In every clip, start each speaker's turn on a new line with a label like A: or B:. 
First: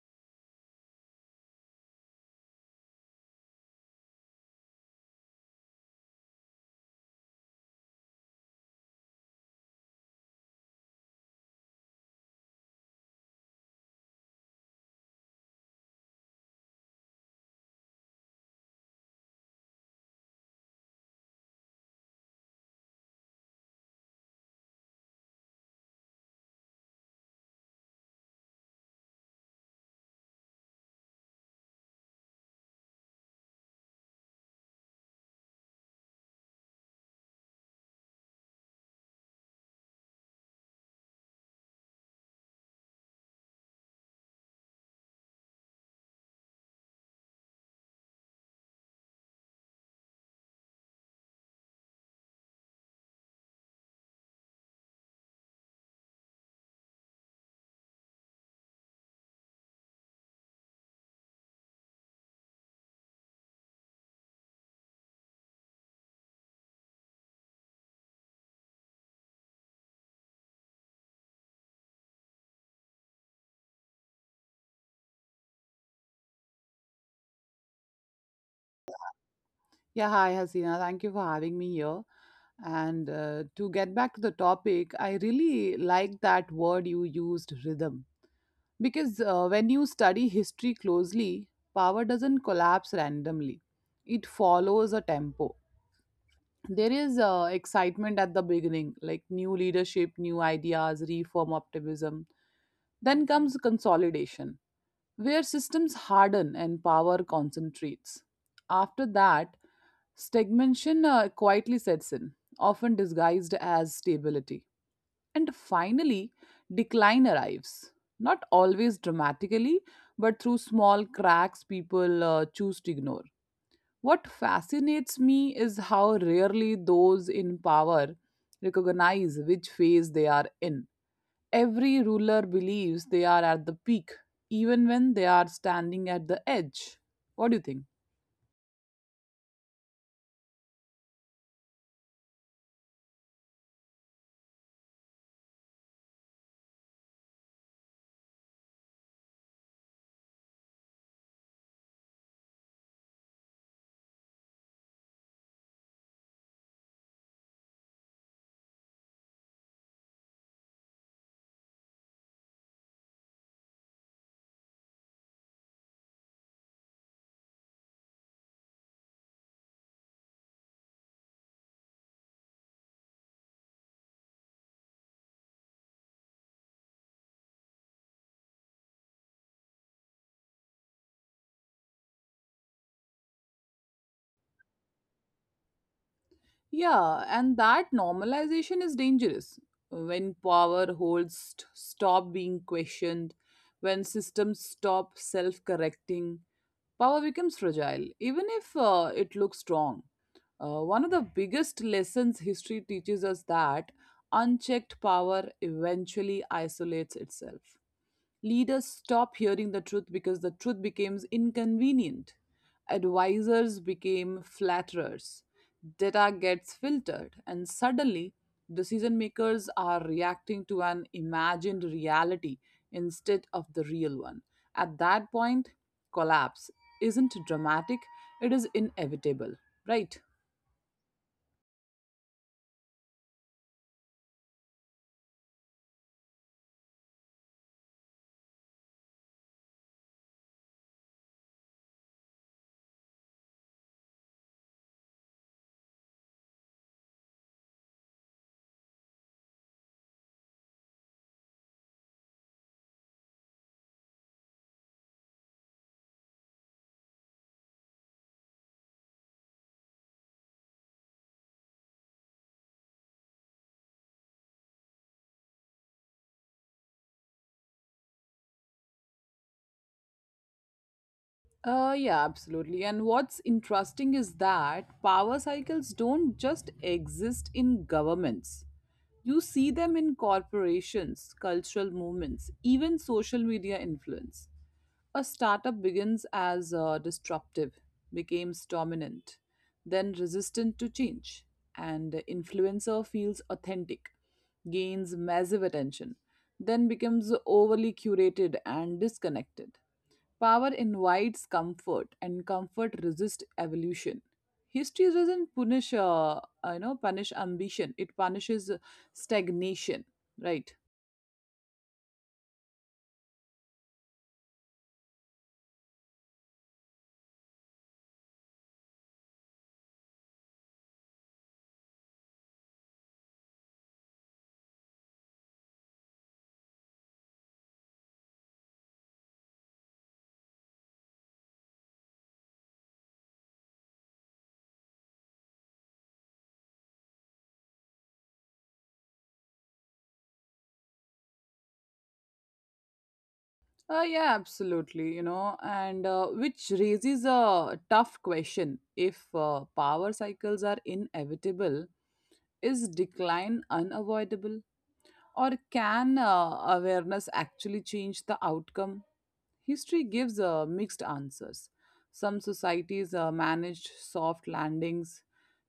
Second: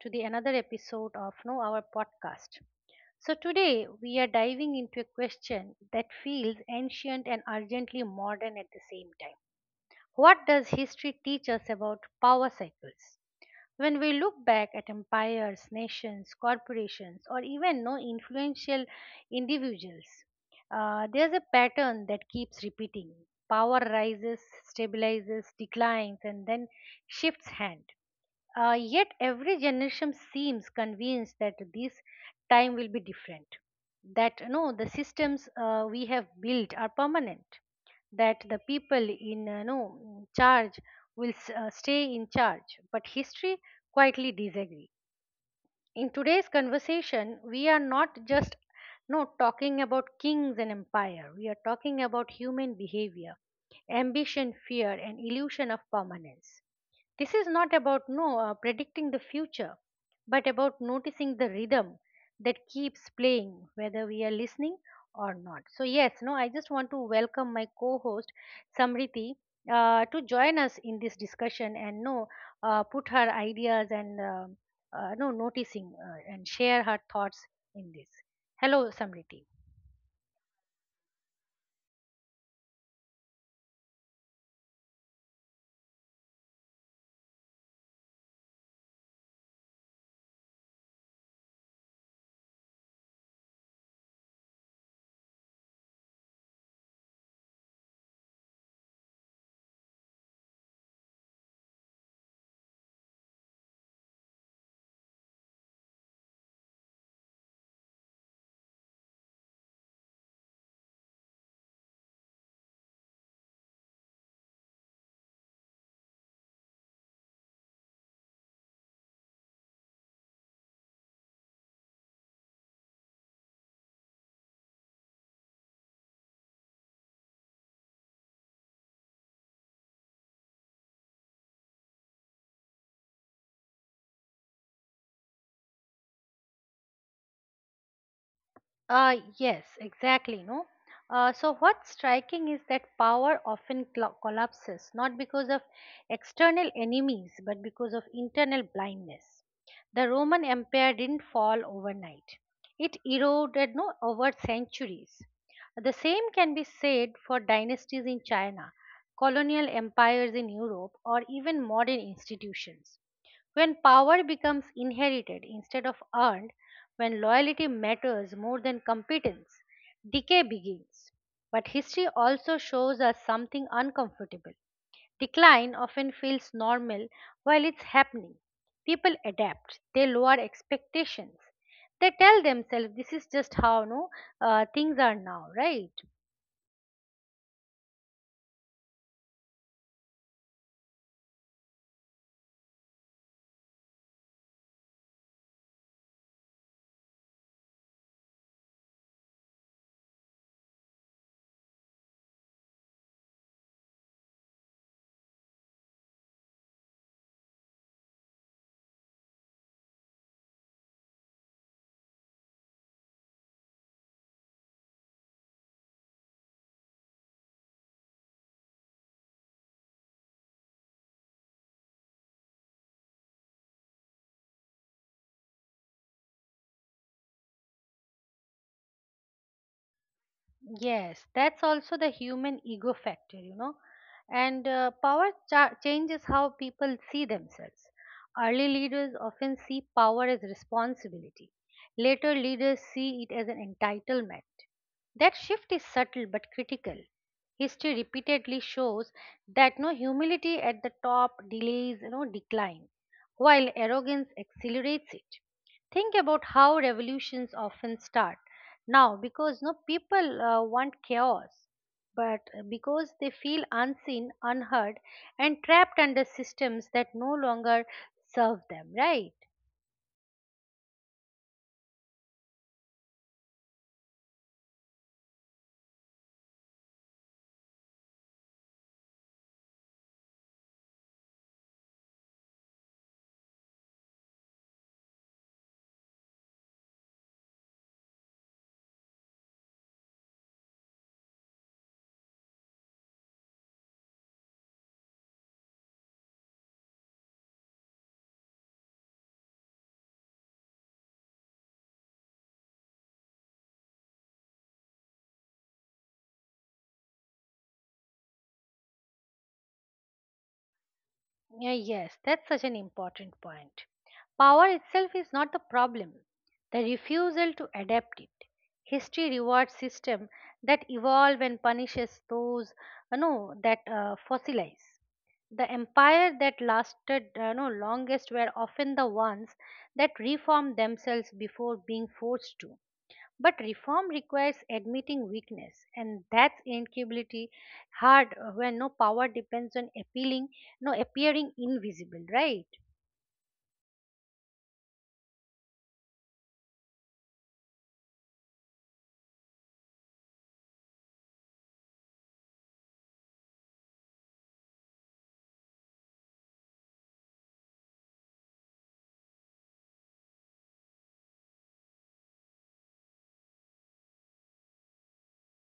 A: to the another episode of No Our podcast. So today we are diving into a question that feels ancient and urgently modern at the same time. What does history teach us about power cycles? When we look back at empires, nations, corporations, or even no influential individuals, there's a pattern that keeps repeating. Power rises, stabilizes, declines, and then shifts hand. Yet every generation seems convinced that this time will be different. That no, the systems we have built are permanent. That the people in no charge will stay in charge. But history quietly disagree. In today's conversation, we are not just no talking about kings and empire. We are talking about human behavior, ambition, fear, and illusion of permanence. This is not about no predicting the future, but about noticing the rhythm that keeps playing, whether we are listening or not. So yes, no, I just want to welcome my co-host Samriti to join us in this discussion and no put her ideas, and no noticing, and share her thoughts in this. Hello, Samriti.
B: Yeah, hi Hasina. Thank you for having me here. And to get back to the topic, I really like that word you used, rhythm. Because when you study history closely, power doesn't collapse randomly, it follows a tempo. There is excitement at the beginning, like new leadership, new ideas, reform optimism. Then comes consolidation where systems harden and power concentrates. After that, stagnation quietly sets in, often disguised as stability. And finally, decline arrives, not always dramatically, but through small cracks people choose to ignore. What fascinates me is how rarely those in power recognize which phase they are in. Every ruler believes they are at the peak, even when they are standing at the edge. What do you think?
A: Yes, exactly. No. So what's striking is that power often collapses not because of external enemies but because of internal blindness. The Roman Empire didn't fall overnight. It eroded no over centuries. The same can be said for dynasties in China, colonial empires in Europe, or even modern institutions. When power becomes inherited instead of earned, when loyalty matters more than competence, decay begins. But history also shows us something uncomfortable. Decline often feels normal while it's happening. People adapt, they lower expectations. They tell themselves this is just how no things are now, right?
B: Yeah, and that normalization is dangerous. When power stop being questioned, when systems stop self correcting, power becomes fragile, even if it looks strong. One of the biggest lessons history teaches us that unchecked power eventually isolates itself. Leaders stop hearing the truth because the truth becomes inconvenient. Advisors became flatterers. Data gets filtered, and suddenly decision makers are reacting to an imagined reality instead of the real one. At that point, collapse isn't dramatic, it is inevitable, right?
A: Yes, that's also the human ego factor. And power changes how people see themselves. Early leaders often see power as responsibility, later, leaders see it as an entitlement. That shift is subtle but critical. History repeatedly shows that no humility at the top delays no decline, while arrogance accelerates it. Think about how revolutions often start now, because no people want chaos, but because they feel unseen, unheard, and trapped under systems that no longer serve them, right?
B: Yeah, absolutely. And what's interesting is that power cycles don't just exist in governments. You see them in corporations, cultural movements, even social media influence. A startup begins as disruptive, becomes dominant, then resistant to change, and the influencer feels authentic, gains massive attention, then becomes overly curated and disconnected. Power invites comfort, and comfort resists evolution. History doesn't punish ambition. It punishes stagnation, right?
A: Yeah, yes, that's such an important point. Power itself is not the problem, the refusal to adapt it. History rewards systems that evolve and punishes those, you know that fossilize. The empire that lasted no longest were often the ones that reformed themselves before being forced to. But reform requires admitting weakness, and that's incapability hard, when no power depends on appealing, no appearing invisible, right?
B: Yeah, absolutely. And which raises a tough question: if power cycles are inevitable, is decline unavoidable? Or can awareness actually change the outcome? History gives mixed answers. Some societies managed soft landings,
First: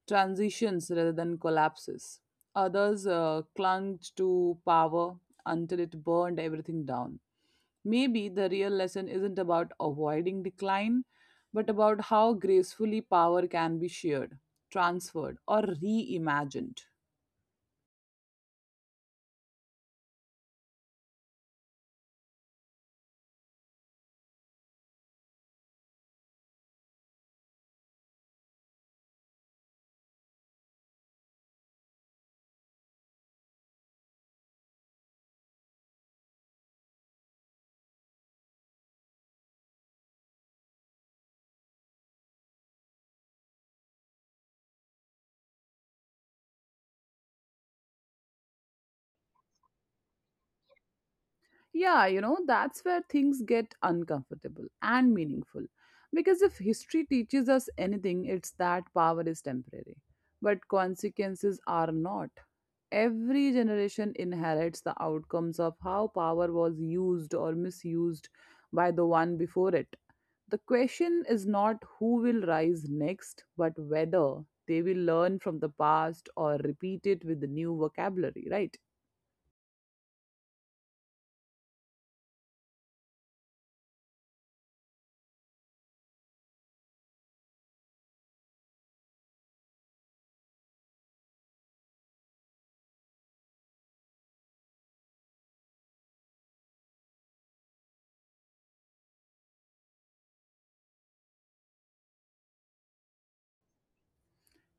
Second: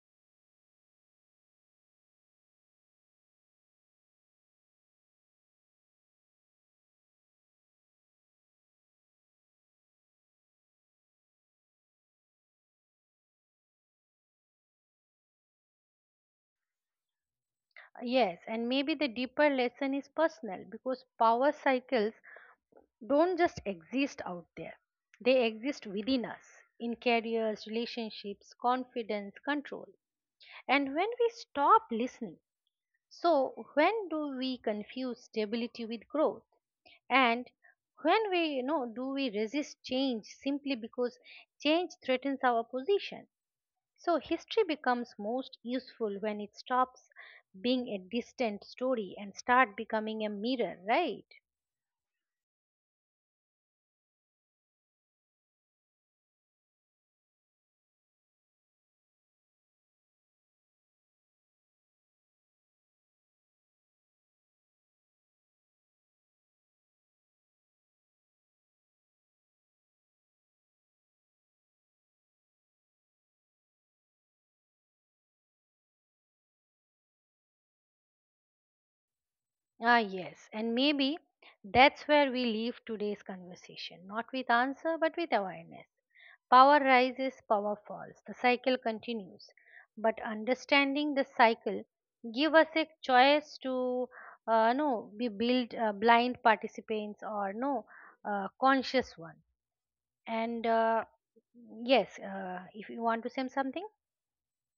B: transitions rather than collapses. Others clung to power until it burned everything down. Maybe the real lesson isn't about avoiding decline, but about how gracefully power can be shared, transferred, or reimagined.
A: Yes, and maybe the deeper lesson is personal because power cycles don't just exist out there, they exist within us in careers, relationships, confidence, control, and when we stop listening. So, when do we confuse stability with growth? And when do we resist change simply because change threatens our position? So, history becomes most useful when it stops being a distant story and start becoming a mirror, right?
B: Yeah, that's where things get uncomfortable and meaningful. Because if history teaches us anything, it's that power is temporary, but consequences are not. Every generation inherits the outcomes of how power was used or misused by the one before it. The question is not who will rise next, but whether they will learn from the past or repeat it with the new vocabulary, right?
A: Ah, yes, and maybe that's where we leave today's conversation, not with answer, but with awareness. Power rises, power falls. The cycle continues. But understanding the cycle give us a choice to no be build blind participants or no conscious one. And yes, if you want to say something.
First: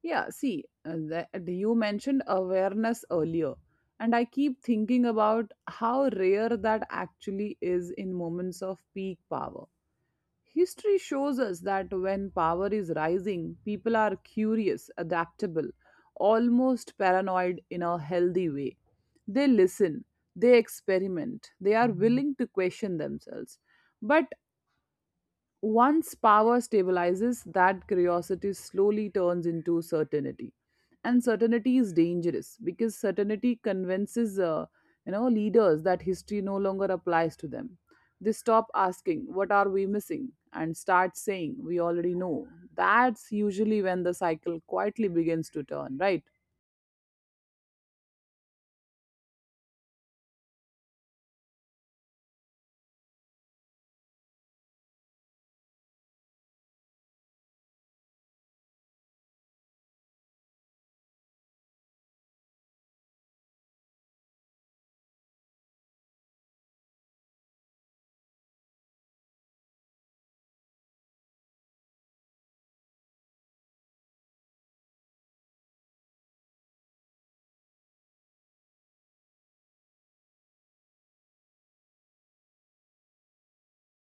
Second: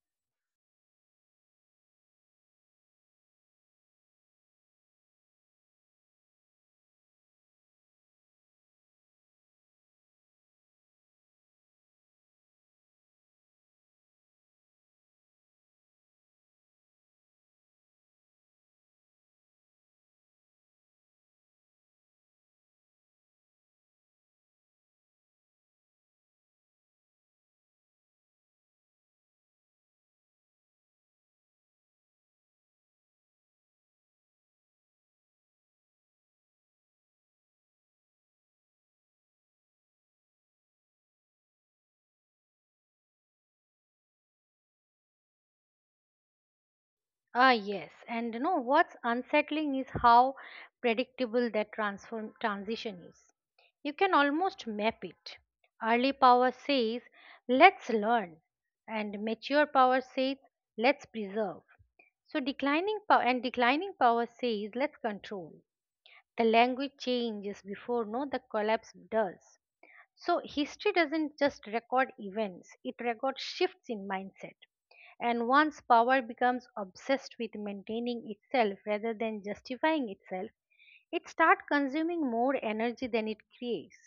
B: Yeah, see, you mentioned awareness earlier, and I keep thinking about how rare that actually is in moments of peak power. History shows us that when power is rising, people are curious, adaptable, almost paranoid in a healthy way. They listen, they experiment, they are willing to question themselves. But once power stabilizes, that curiosity slowly turns into certainty. And certainty is dangerous because certainty convinces leaders that history no longer applies to them. They stop asking, what are we missing? And start saying, we already know. That's usually when the cycle quietly begins to turn, right?
A: Ah, yes. And you know what's unsettling is how predictable that transform transition is. You can almost map it. Early power says, let's learn, and mature power says, let's preserve. So declining power says, let's control. The language changes before no the collapse does. So history doesn't just record events, it records shifts in mindset. And once power becomes obsessed with maintaining itself rather than justifying itself, it starts consuming more energy than it creates.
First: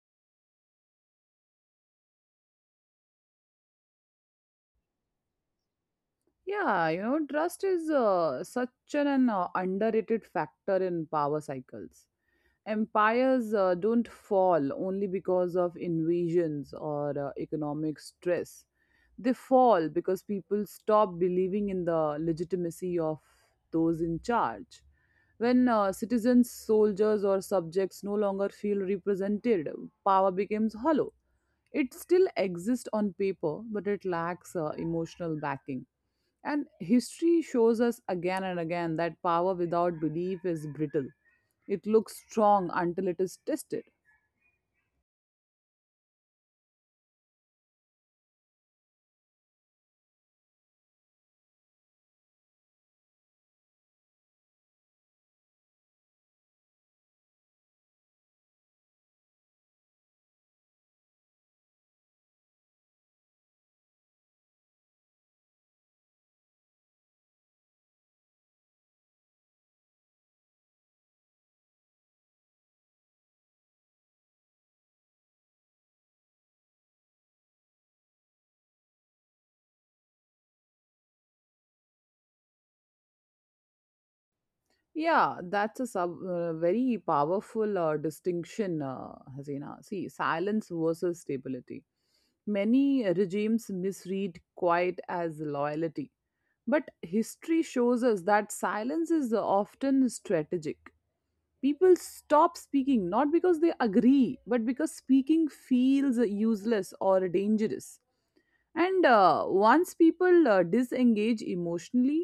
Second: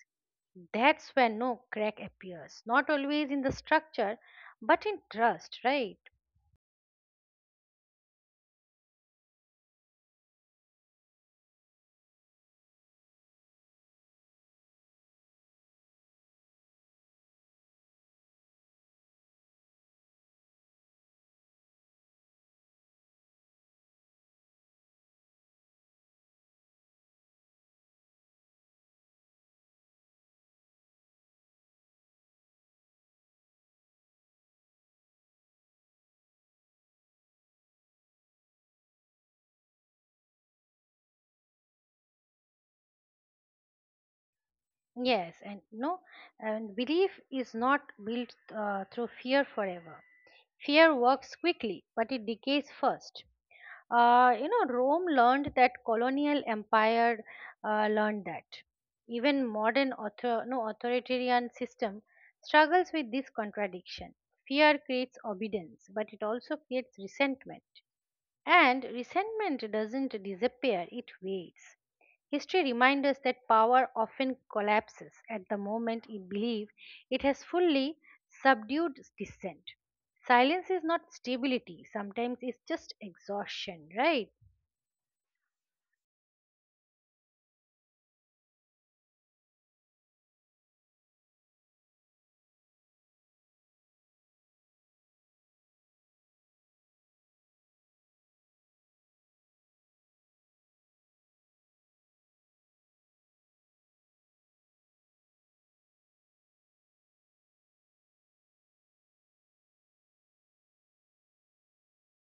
A: That's where crack appears, not always in the structure, but in trust, right?
B: Yeah, trust is such an underrated factor in power cycles. Empires don't fall only because of invasions or economic stress. They fall because people stop believing in the legitimacy of those in charge. When citizens, soldiers, or subjects no longer feel represented, power becomes hollow. It still exists on paper, but it lacks emotional backing. And history shows us again and again that power without belief is brittle. It looks strong until it is tested.
A: Yes, and belief is not built through fear forever. Fear works quickly, but it decays first. Rome learned that, colonial empire learned that. Even modern author, no, authoritarian system struggles with this contradiction. Fear creates obedience, but it also creates resentment. And resentment doesn't disappear, it waits. History reminds us that power often collapses at the moment it believes it has fully subdued dissent. Silence is not stability, sometimes it's just exhaustion, right?
B: Yeah, that's a very powerful distinction, Hasina. See, silence versus stability. Many regimes misread quiet as loyalty. But history shows us that silence is often strategic. People stop speaking not because they agree but because speaking feels useless or dangerous, and once people disengage emotionally,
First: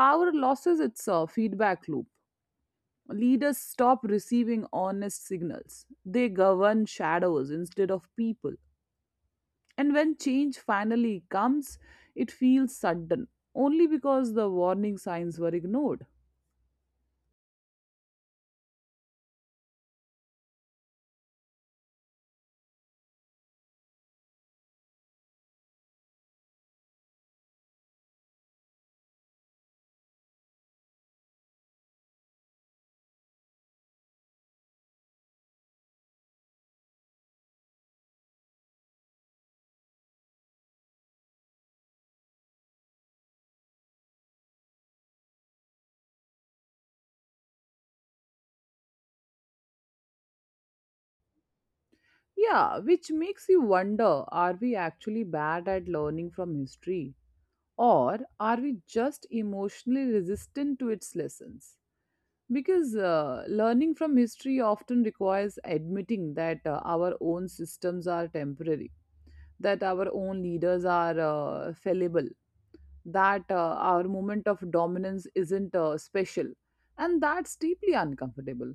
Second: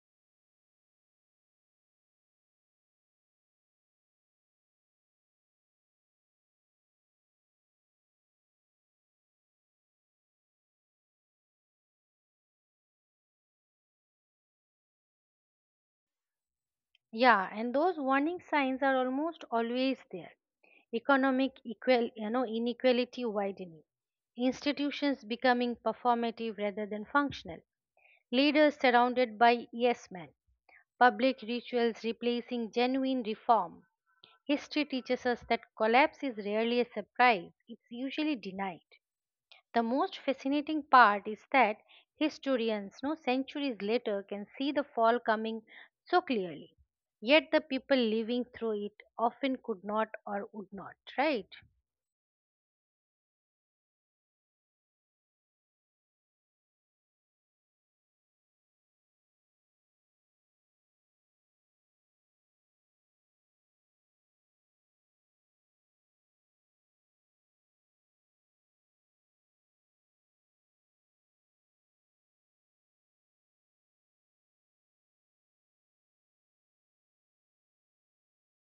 B: power loses its feedback loop. Leaders stop receiving honest signals, they govern shadows instead of people, and when change finally comes, it feels sudden only because the warning signs were ignored.
A: Yeah, and those warning signs are almost always there. Economic inequality widening, institutions becoming performative rather than functional, leaders surrounded by yes men, public rituals replacing genuine reform. History teaches us that collapse is rarely a surprise, it's usually denied. The most fascinating part is that historians, no centuries later, can see the fall coming so clearly. Yet the people living through it often could not or would not, right?
B: Yeah, which makes you wonder, are we actually bad at learning from history? Or are we just emotionally resistant to its lessons? Because learning from history often requires admitting that our own systems are temporary, that our own leaders are fallible, that our moment of dominance isn't special, and that's deeply uncomfortable.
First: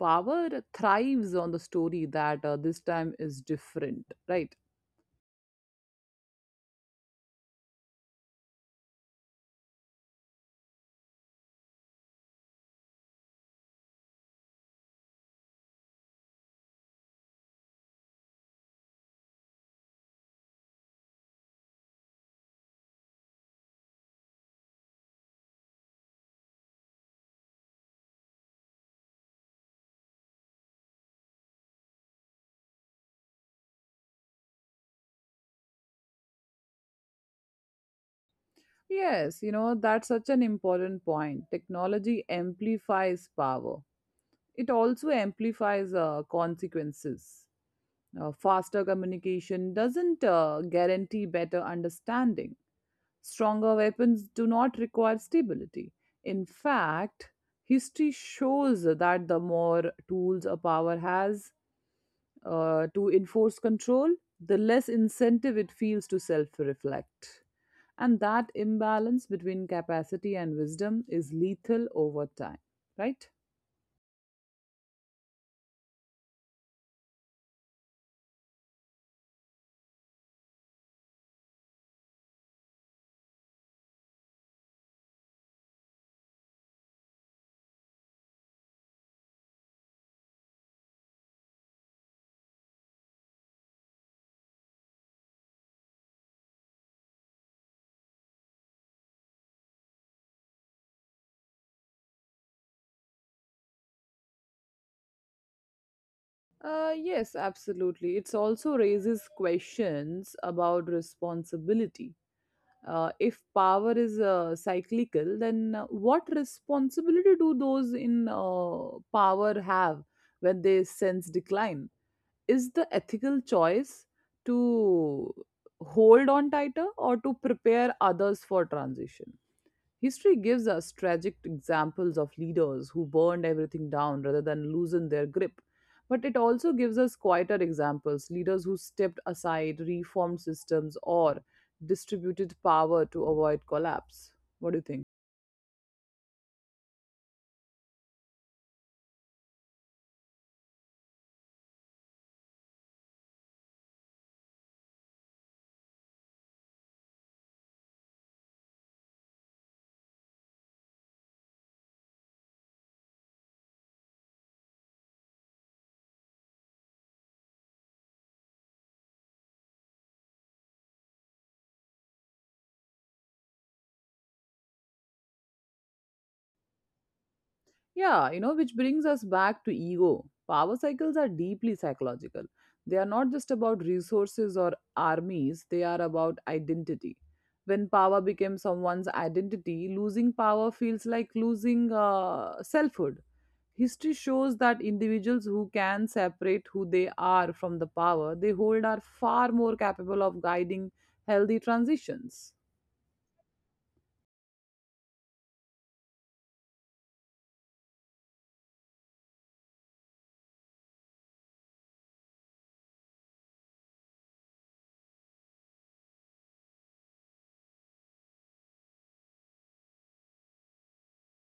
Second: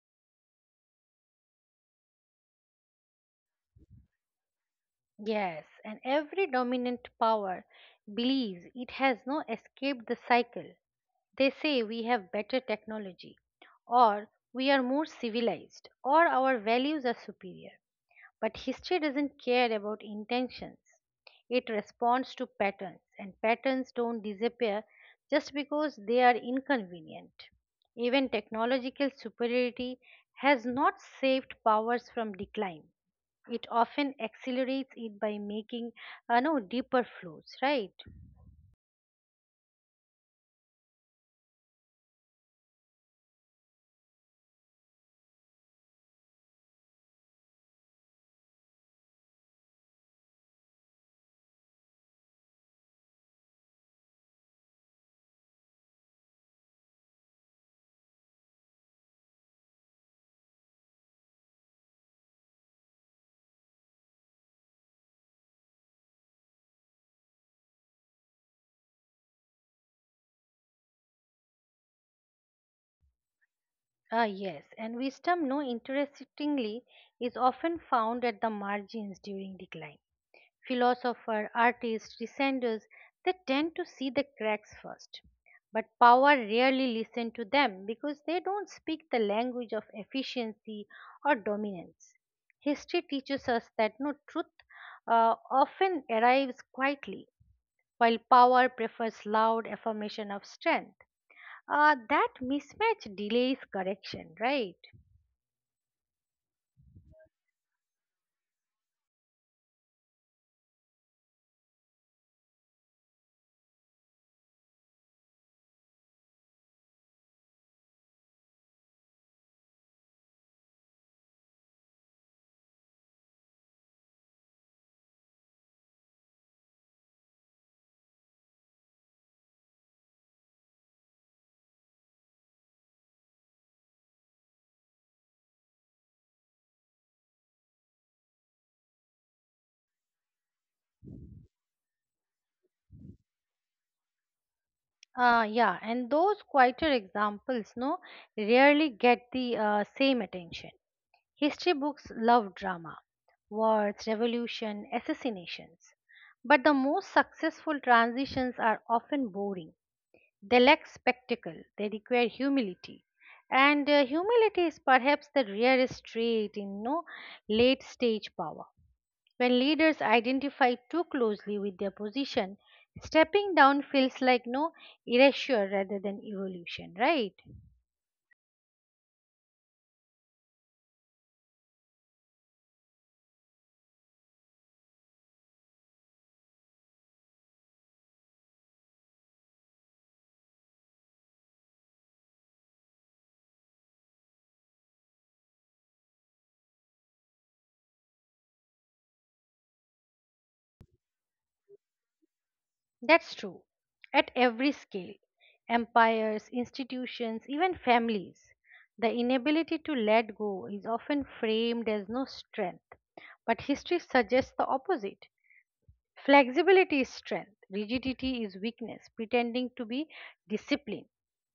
B: Power thrives on the story that this time is different, right?
A: Yes, and every dominant power believes it has no escaped the cycle. They say we have better technology, or we are more civilized, or our values are superior. But history doesn't care about intentions. It responds to patterns, and patterns don't disappear just because they are inconvenient. Even technological superiority has not saved powers from decline. It often accelerates it by making no deeper flows, right?
B: Yes, that's such an important point. Technology amplifies power, it also amplifies consequences. Faster communication doesn't guarantee better understanding. Stronger weapons do not require stability. In fact, history shows that the more tools a power has to enforce control, the less incentive it feels to self reflect. And that imbalance between capacity and wisdom is lethal over time, right?
A: Ah, yes, and wisdom, no interestingly, is often found at the margins during decline. Philosophers, artists, dissenters, they tend to see the cracks first. But power rarely listen to them because they don't speak the language of efficiency or dominance. History teaches us that no truth often arrives quietly, while power prefers loud affirmation of strength. That mismatch delays correction, right?
B: Yes, absolutely. It also raises questions about responsibility. If power is cyclical, then what responsibility do those in power have when they sense decline? Is the ethical choice to hold on tighter or to prepare others for transition? History gives us tragic examples of leaders who burned everything down rather than loosen their grip. But it also gives us quieter examples: leaders who stepped aside, reformed systems, or distributed power to avoid collapse. What do you think?
A: Yeah, and those quieter examples, no, rarely get the same attention. History books love drama, wars, revolution, assassinations. But the most successful transitions are often boring. They lack spectacle, they require humility. And humility is perhaps the rarest trait in no late stage power. When leaders identify too closely with their position, stepping down feels like no erasure rather than evolution, right?
B: Yeah, which brings us back to ego. Power cycles are deeply psychological. They are not just about resources or armies, they are about identity. When power becomes someone's identity, losing power feels like losing selfhood. History shows that individuals who can separate who they are from the power they hold are far more capable of guiding healthy transitions.
A: That's true. At every scale, empires, institutions, even families, the inability to let go is often framed as no strength, but history suggests the opposite. Flexibility is strength, rigidity is weakness, pretending to be discipline.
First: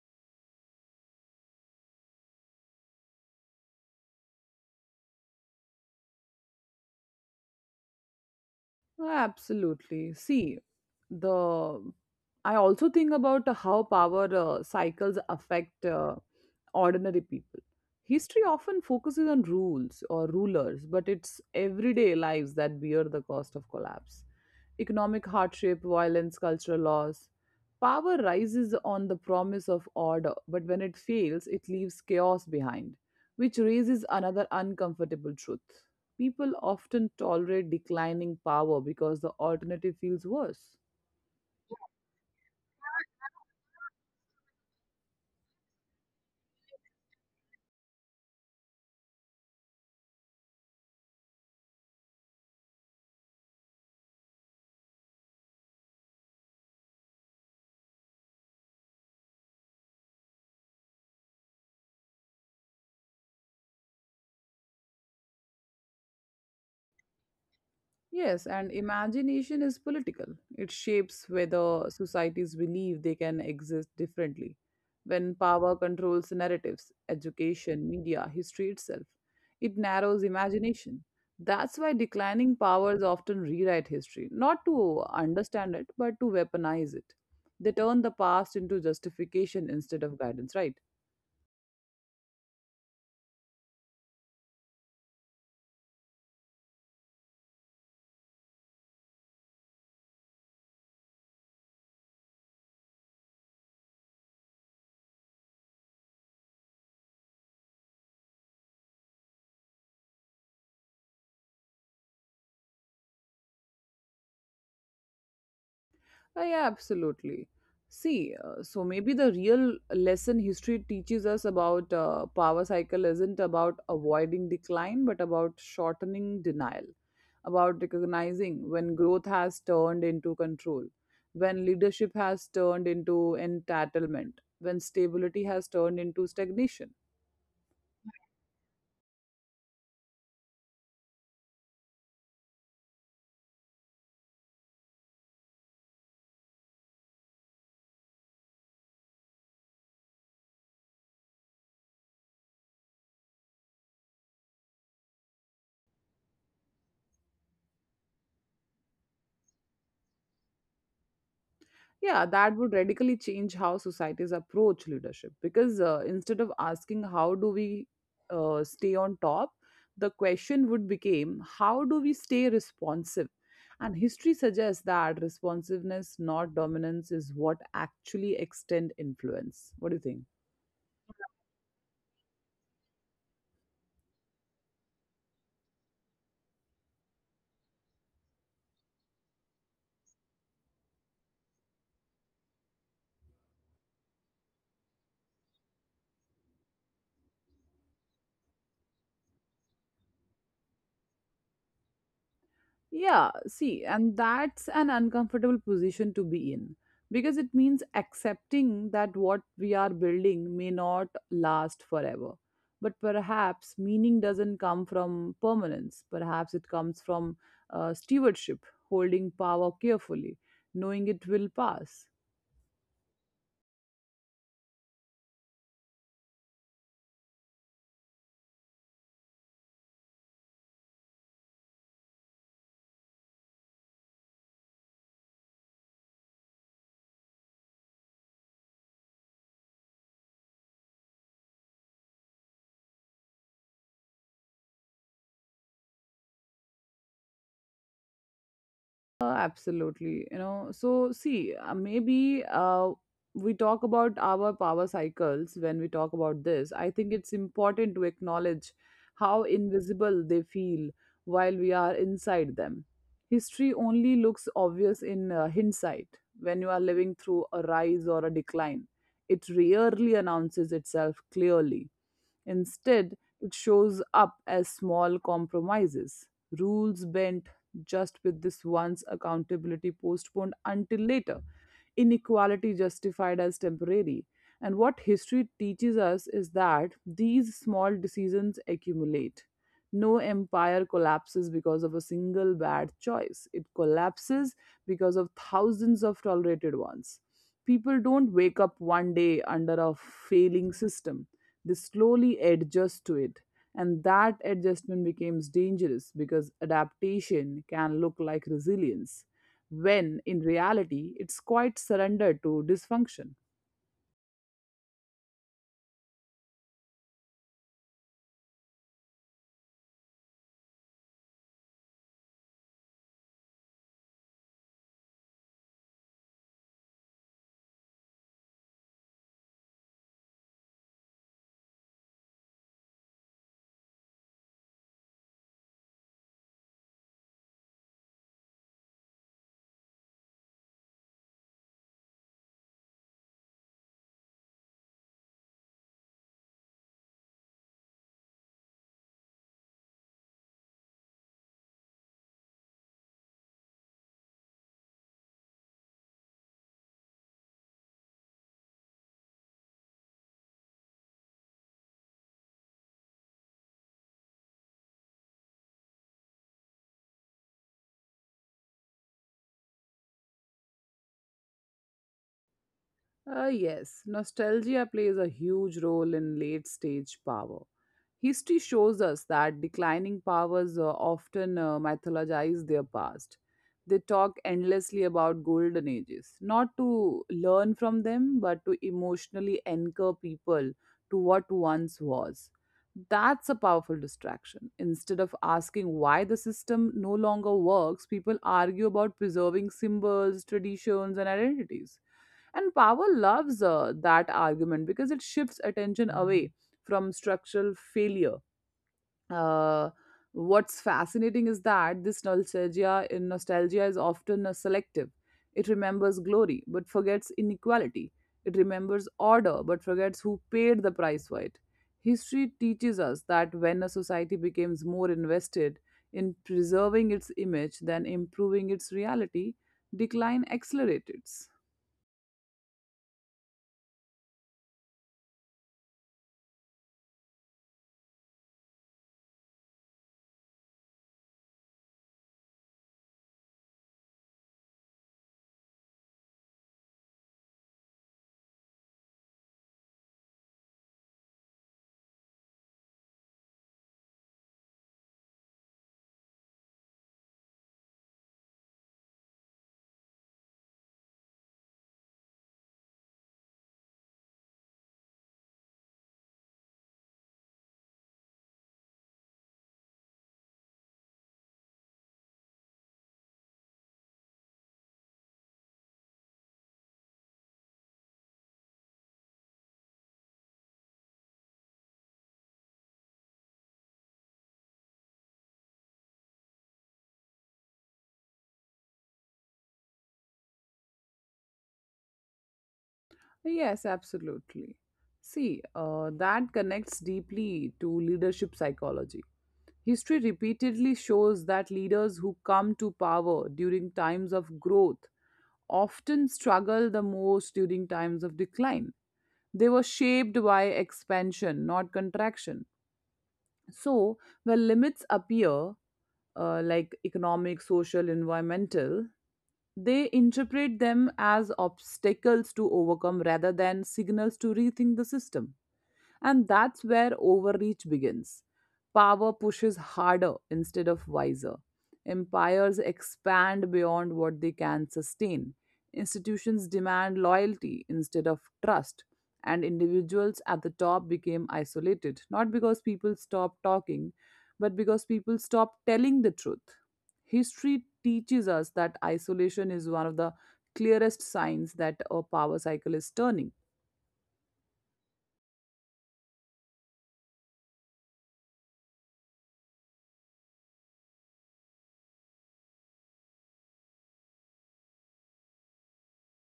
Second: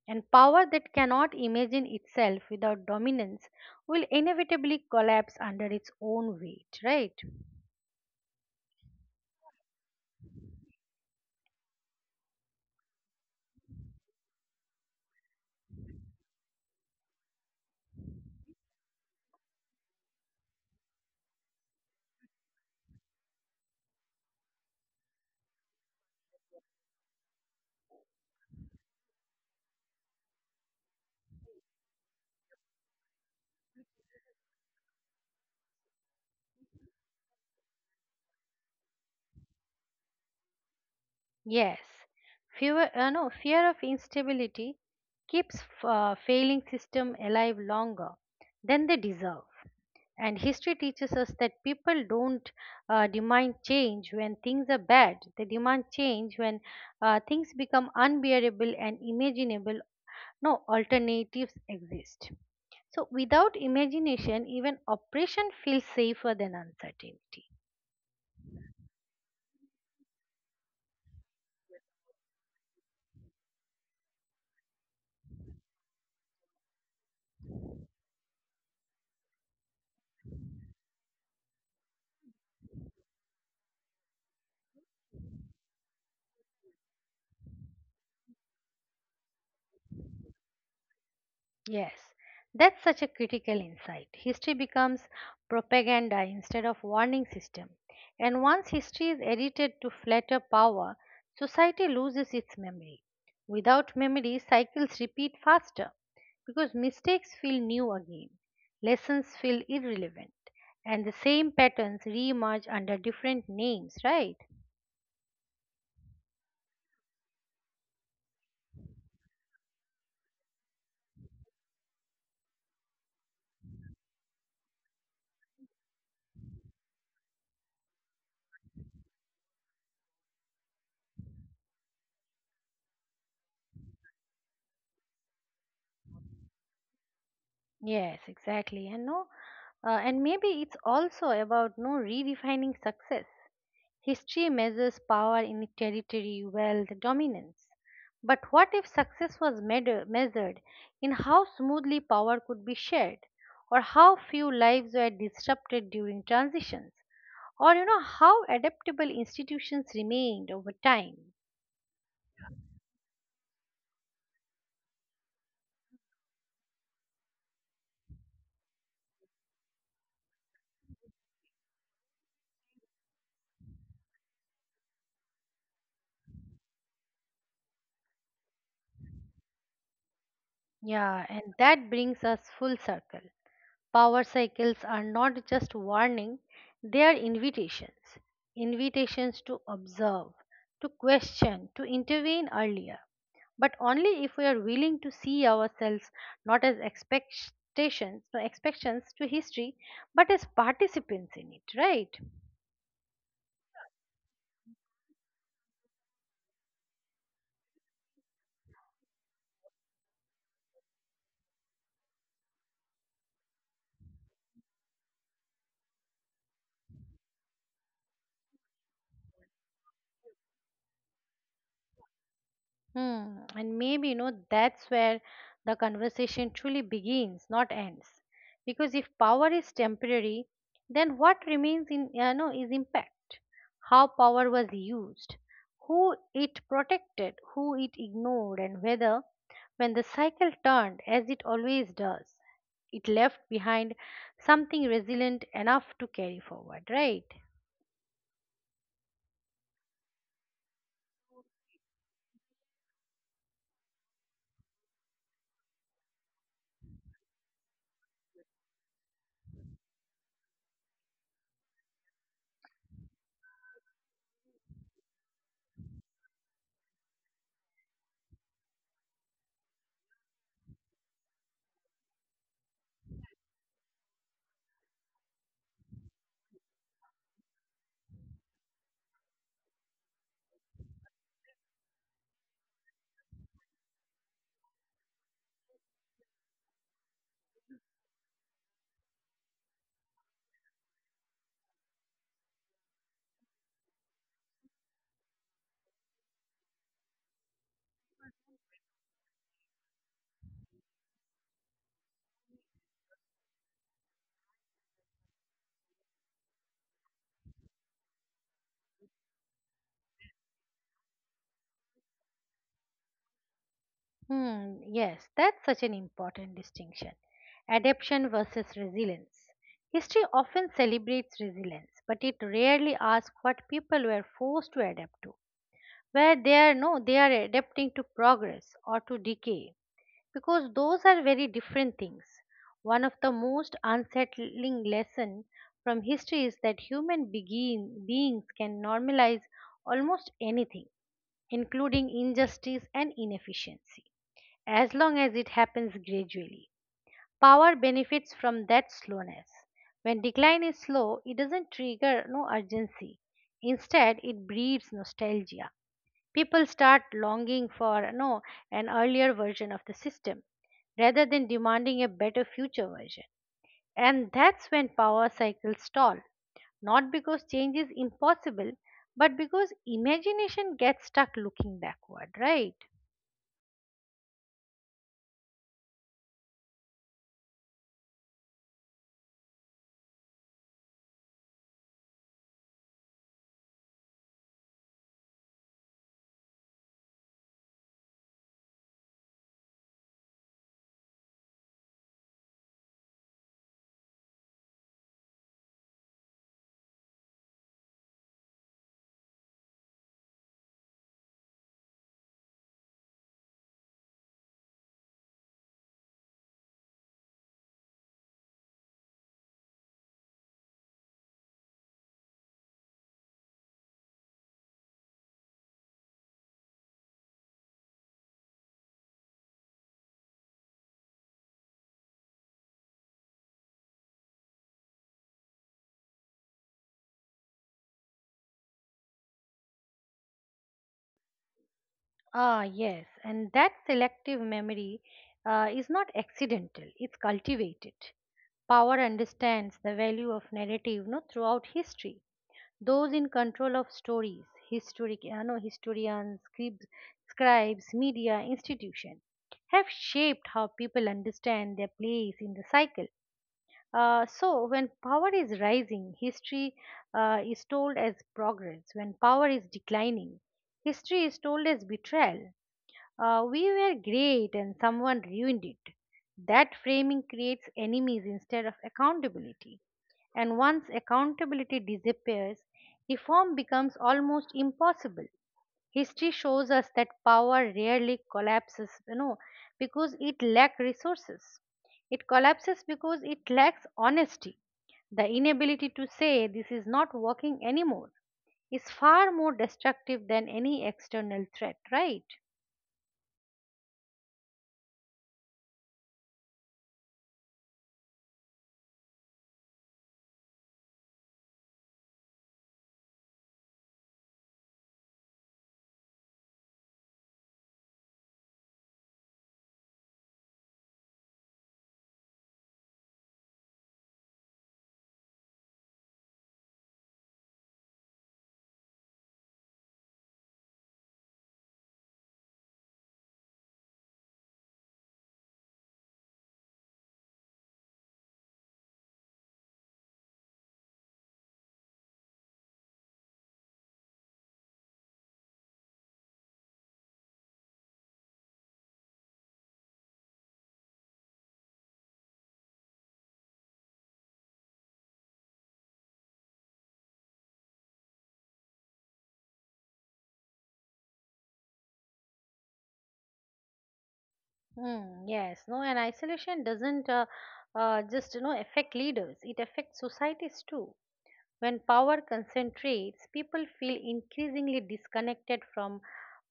A: And power that cannot imagine itself without dominance will inevitably collapse under its own weight, right?
B: Absolutely. See, the I also think about how power cycles affect ordinary people. History often focuses on rules or rulers, but it's everyday lives that bear the cost of collapse: economic hardship, violence, cultural loss. Power rises on the promise of order, but when it fails, it leaves chaos behind, which raises another uncomfortable truth. People often tolerate declining power because the alternative feels worse.
A: Yes. Fear, no, fear of instability keeps failing system alive longer than they deserve. And history teaches us that people don't demand change when things are bad. They demand change when things become unbearable and imaginable. No alternatives exist. So, without imagination, even oppression feels safer than uncertainty.
B: Yes, and imagination is political. It shapes whether societies believe they can exist differently. When power controls narratives, education, media, history itself, it narrows imagination. That's why declining powers often rewrite history, not to understand it, but to weaponize it. They turn the past into justification instead of guidance, right?
A: Yes, that's such a critical insight. History becomes propaganda instead of warning system. And once history is edited to flatter power, society loses its memory. Without memory, cycles repeat faster because mistakes feel new again, lessons feel irrelevant, and the same patterns reemerge under different names, right?
B: Yeah, absolutely. See, so maybe the real lesson history teaches us about power cycle isn't about avoiding decline, but about shortening denial, about recognizing when growth has turned into control, when leadership has turned into entitlement, when stability has turned into stagnation.
A: Yes, exactly. And no, and maybe it's also about no redefining success. History measures power in territory, wealth, dominance. But what if success was measured in how smoothly power could be shared, or how few lives were disrupted during transitions, or how adaptable institutions remained over time?
B: Yeah, that would radically change how societies approach leadership, because instead of asking how do we stay on top, the question would become how do we stay responsive? And history suggests that responsiveness, not dominance, is what actually extend influence. What do you think?
A: Yeah, and that brings us full circle. Power cycles are not just warning, they are invitations. Invitations to observe, to question, to intervene earlier, but only if we are willing to see ourselves not as expectations no expectations to history but as participants in it, right?
B: Yeah, see, and that's an uncomfortable position to be in, because it means accepting that what we are building may not last forever. But perhaps meaning doesn't come from permanence, perhaps it comes from stewardship, holding power carefully, knowing it will pass.
A: Hmm. And maybe that's where the conversation truly begins, not ends. Because if power is temporary, then what remains is impact. How power was used, who it protected, who it ignored, and whether, when the cycle turned, as it always does, it left behind something resilient enough to carry forward, right?
B: Absolutely. You know, so see, maybe we talk about our power cycles when we talk about this. I think it's important to acknowledge how invisible they feel while we are inside them. History only looks obvious in hindsight. When you are living through a rise or a decline, it rarely announces itself clearly. Instead, it shows up as small compromises, rules bent just with this once, accountability postponed until later, inequality justified as temporary. And what history teaches us is that these small decisions accumulate. No empire collapses because of a single bad choice. It collapses because of thousands of tolerated ones. People don't wake up one day under a failing system. They slowly adjust to it. And that adjustment becomes dangerous because adaptation can look like resilience, when in reality, it's quite surrender to dysfunction.
A: Hmm, yes, that's such an important distinction. Adaptation versus resilience. History often celebrates resilience, but it rarely asks what people were forced to adapt to. Where they are no, they are adapting to progress or to decay, because those are very different things. One of the most unsettling lessons from history is that human beings can normalize almost anything, including injustice and inefficiency as long as it happens gradually. Power benefits from that slowness. When decline is slow, it doesn't trigger no urgency. Instead, it breeds nostalgia. People start longing for no an earlier version of the system rather than demanding a better future version. And that's when power cycles stall, not because change is impossible, but because imagination gets stuck looking backward, right?
B: Yes, nostalgia plays a huge role in late stage power. History shows us that declining powers often mythologize their past. They talk endlessly about golden ages, not to learn from them, but to emotionally anchor people to what once was. That's a powerful distraction. Instead of asking why the system no longer works, people argue about preserving symbols, traditions, and identities, and power loves that argument because it shifts attention away from structural failure. Uh, what's fascinating is that this nostalgia is often a selective. It remembers glory but forgets inequality. It remembers order but forgets who paid the price for it. History teaches us that when a society becomes more invested in preserving its image than improving its reality, decline accelerates.
A: Ah, yes, and that selective memory is not accidental, it's cultivated. Power understands the value of narrative, no, throughout history. Those in control of stories, historic, no, historians, scribes, media, institutions, have shaped how people understand their place in the cycle. So, when power is rising, history is told as progress. When power is declining, history is told as betrayal. We were great and someone ruined it. That framing creates enemies instead of accountability. And once accountability disappears, reform becomes almost impossible. History shows us that power rarely collapses, because it lacks resources. It collapses because it lacks honesty. The inability to say this is not working anymore is far more destructive than any external threat, right?
B: Yes, absolutely. See, that connects deeply to leadership psychology. History repeatedly shows that leaders who come to power during times of growth often struggle the most during times of decline. They were shaped by expansion, not contraction. So, when limits appear, like economic, social, environmental, they interpret them as obstacles to overcome rather than signals to rethink the system. And that's where overreach begins. Power pushes harder instead of wiser. Empires expand beyond what they can sustain. Institutions demand loyalty instead of trust. And individuals at the top became isolated, not because people stopped talking, but because people stopped telling the truth. History teaches us that isolation is one of the clearest signs that a power cycle is turning.
A: Hmm. Yes, no, and isolation doesn't just affect leaders; it affects societies too. When power concentrates, people feel increasingly disconnected from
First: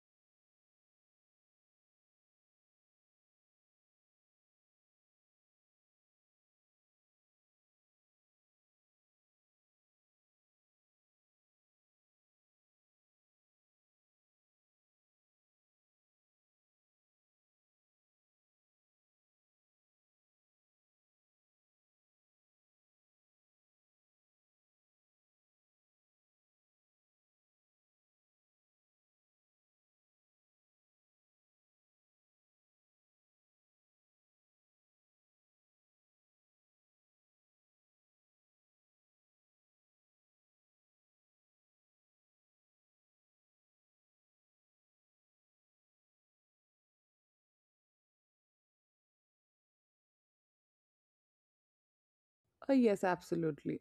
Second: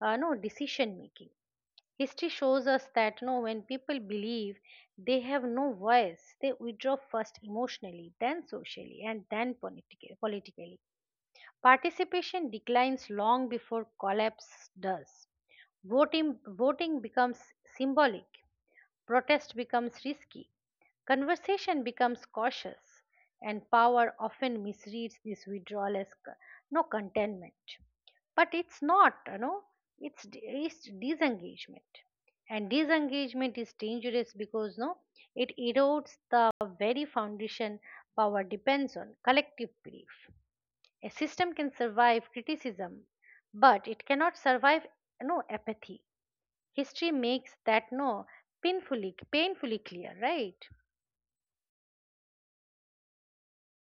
A: no decision making. History shows us that, no, when people believe they have no voice, they withdraw first emotionally, then socially, and then politically. Participation declines long before collapse does. Voting becomes symbolic. Protest becomes risky, conversation becomes cautious, and power often misreads this withdrawal as contentment. But it's not, it's, it's disengagement. And disengagement is dangerous because, no, it erodes the very foundation power depends on: collective belief. A system can survive criticism, but it cannot survive, no, apathy. History makes that, no, painfully clear, right?
B: Yes, absolutely.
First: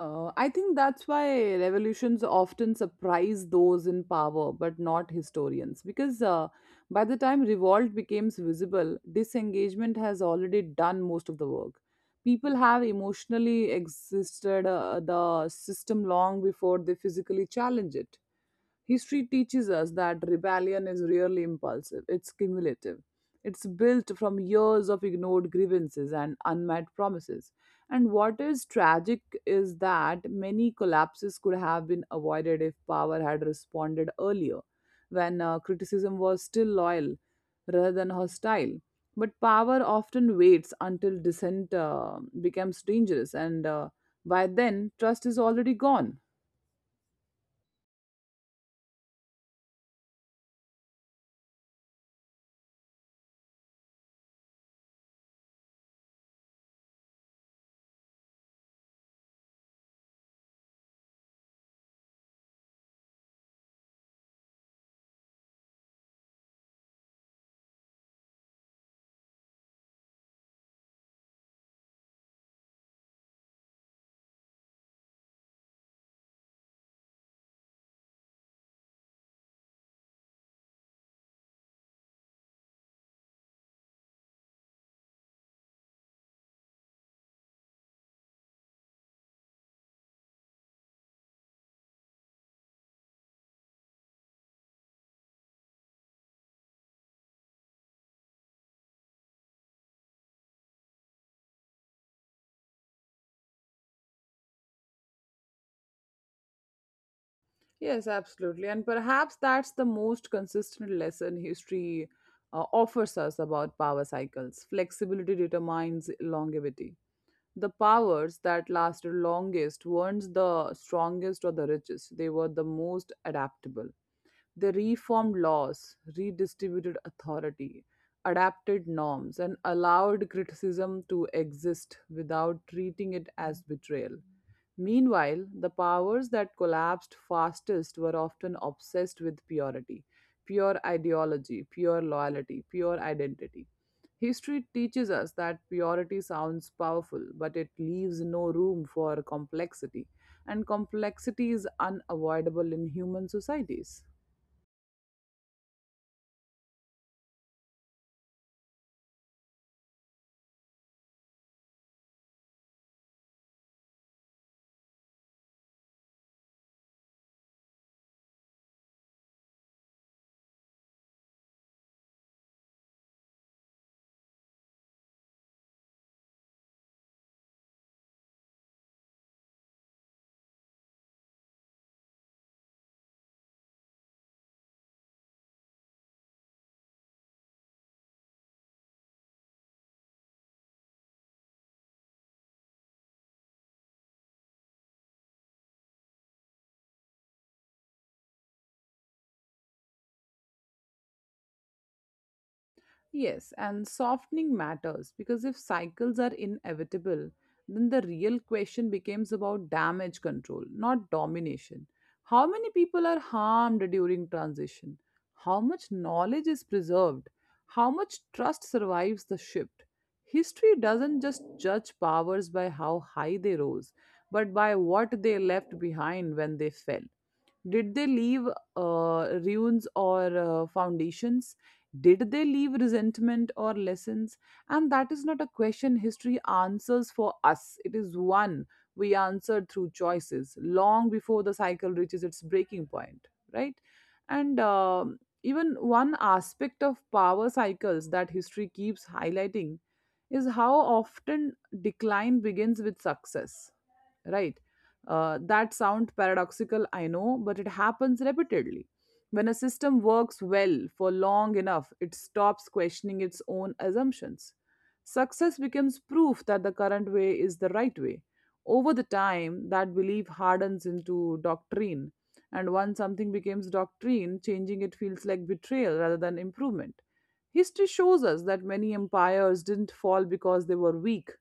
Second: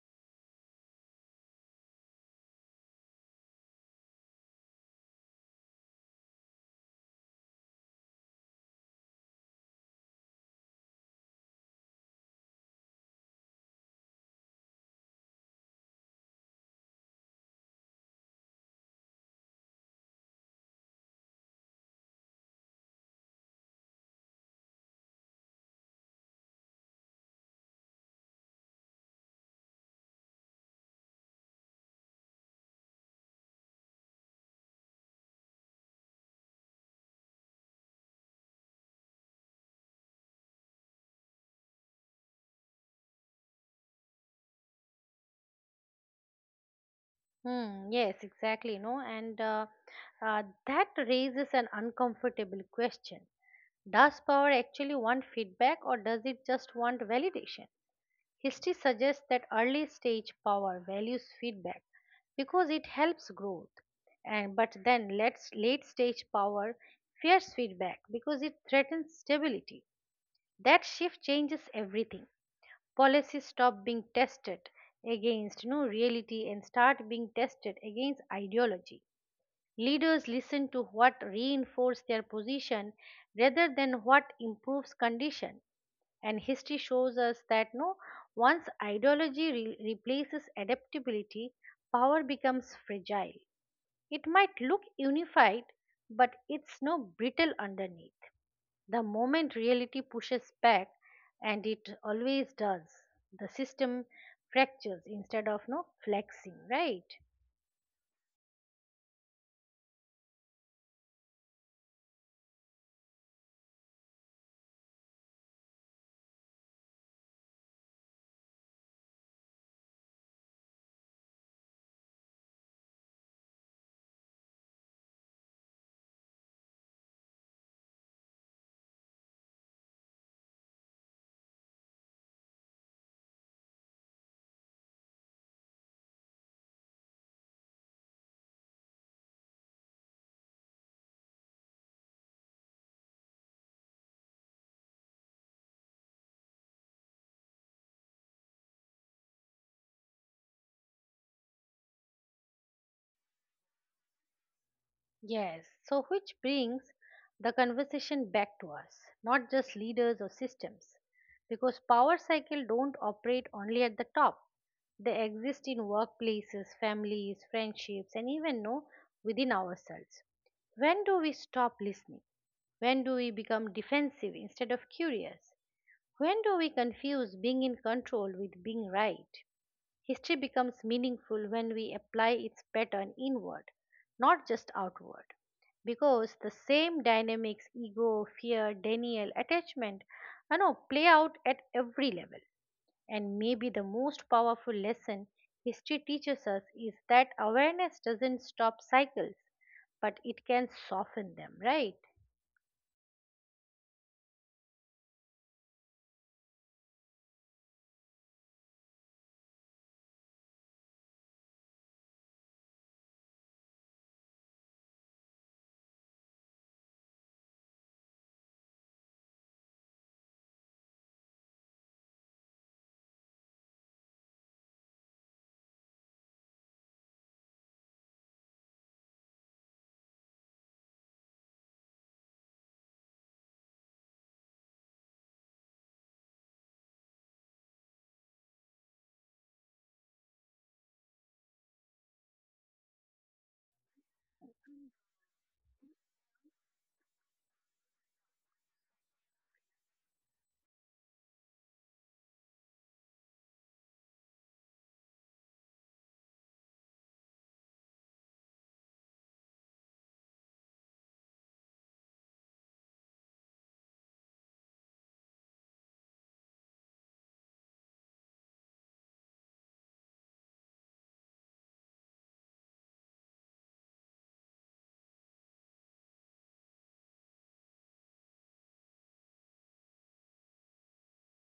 B: I think that's why revolutions often surprise those in power, but not historians, because by the time revolt becomes visible, disengagement has already done most of the work. People have emotionally existed the system long before they physically challenge it. History teaches us that rebellion is rarely impulsive, it's cumulative. It's built from years of ignored grievances and unmet promises. And what is tragic is that many collapses could have been avoided if power had responded earlier, when criticism was still loyal rather than hostile. But power often waits until dissent becomes dangerous, and by then, trust is already gone.
A: Yes, exactly. No, and That raises an uncomfortable question. Does power actually want feedback, or does it just want validation? History suggests that early stage power values feedback because it helps growth, and but then let's late stage power fears feedback because it threatens stability. That shift changes everything. Policies stop being tested against, no, reality and start being tested against ideology. Leaders listen to what reinforces their position rather than what improves condition. And history shows us that, no, once ideology replaces adaptability, power becomes fragile. It might look unified, but it's, no, brittle underneath. The moment reality pushes back, and it always does, the system fractures instead of, no, flexing, right?
B: Yes, absolutely. And perhaps that's the most consistent lesson history offers us about power cycles. Flexibility determines longevity. The powers that lasted longest weren't the strongest or the richest, they were the most adaptable. They reformed laws, redistributed authority, adapted norms, and allowed criticism to exist without treating it as betrayal. Meanwhile, the powers that collapsed fastest were often obsessed with purity, pure ideology, pure loyalty, pure identity. History teaches us that purity sounds powerful, but it leaves no room for complexity, and complexity is unavoidable in human societies.
A: Yes. So, which brings the conversation back to us, not just leaders or systems, because power cycle don't operate only at the top. They exist in workplaces, families, friendships, and even, no, within ourselves. When do we stop listening? When do we become defensive instead of curious? When do we confuse being in control with being right? History becomes meaningful when we apply its pattern inward, not just outward. Because the same dynamics, ego, fear, denial, attachment, I know, play out at every level. And maybe the most powerful lesson history teaches us is that awareness doesn't stop cycles, but it can soften them, right?
B: Yes, and softening matters because if cycles are inevitable, then the real question becomes about damage control, not domination. How many people are harmed during transition? How much knowledge is preserved? How much trust survives the shift? History doesn't just judge powers by how high they rose, but by what they left behind when they fell. Did they leave ruins or foundations? Did they leave resentment or lessons? And that is not a question history answers for us. It is one we answered through choices long before the cycle reaches its breaking point, right? And even one aspect of power cycles that history keeps highlighting is how often decline begins with success, right? That sounds paradoxical, I know, but it happens repeatedly. When a system works well for long enough, it stops questioning its own assumptions. Success becomes proof that the current way is the right way. Over the time, that belief hardens into doctrine. And once something becomes doctrine, changing it feels like betrayal rather than improvement. History shows us that many empires didn't fall because they were weak.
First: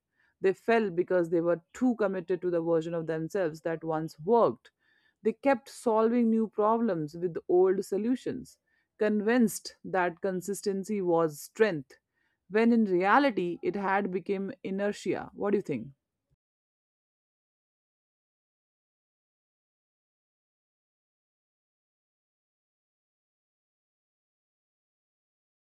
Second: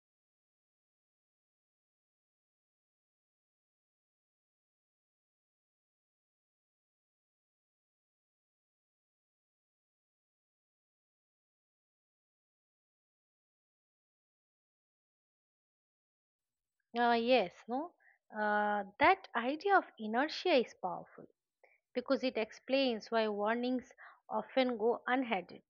B: They fell because they were too committed to the version of themselves that once worked. They kept solving new problems with old solutions, convinced that consistency was strength, when in reality it had become inertia. What do you think?
A: Yes, no? That idea of inertia is powerful because it explains why warnings often go unheeded.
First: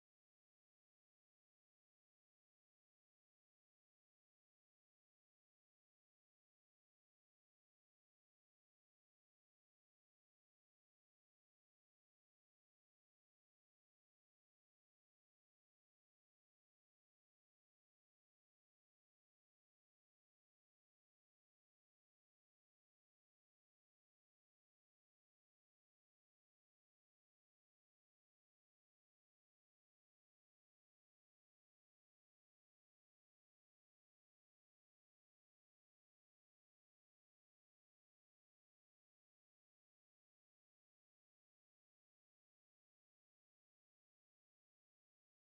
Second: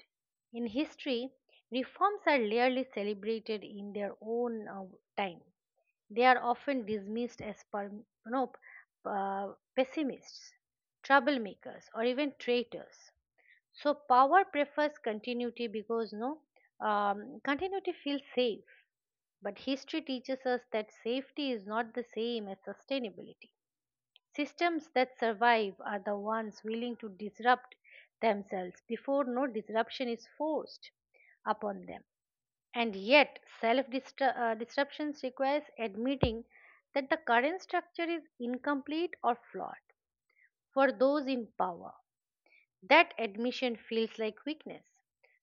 A: In history, reforms are rarely celebrated in their own time. They are often dismissed as per, uh, pessimists, troublemakers, or even traitors. So power prefers continuity because, no, continuity feels safe. But history teaches us that safety is not the same as sustainability. Systems that survive are the ones willing to disrupt themselves before, no, disruption is forced upon them. And yet, self disruptions requires admitting that the current structure is incomplete or flawed. For those in power, that admission feels like weakness,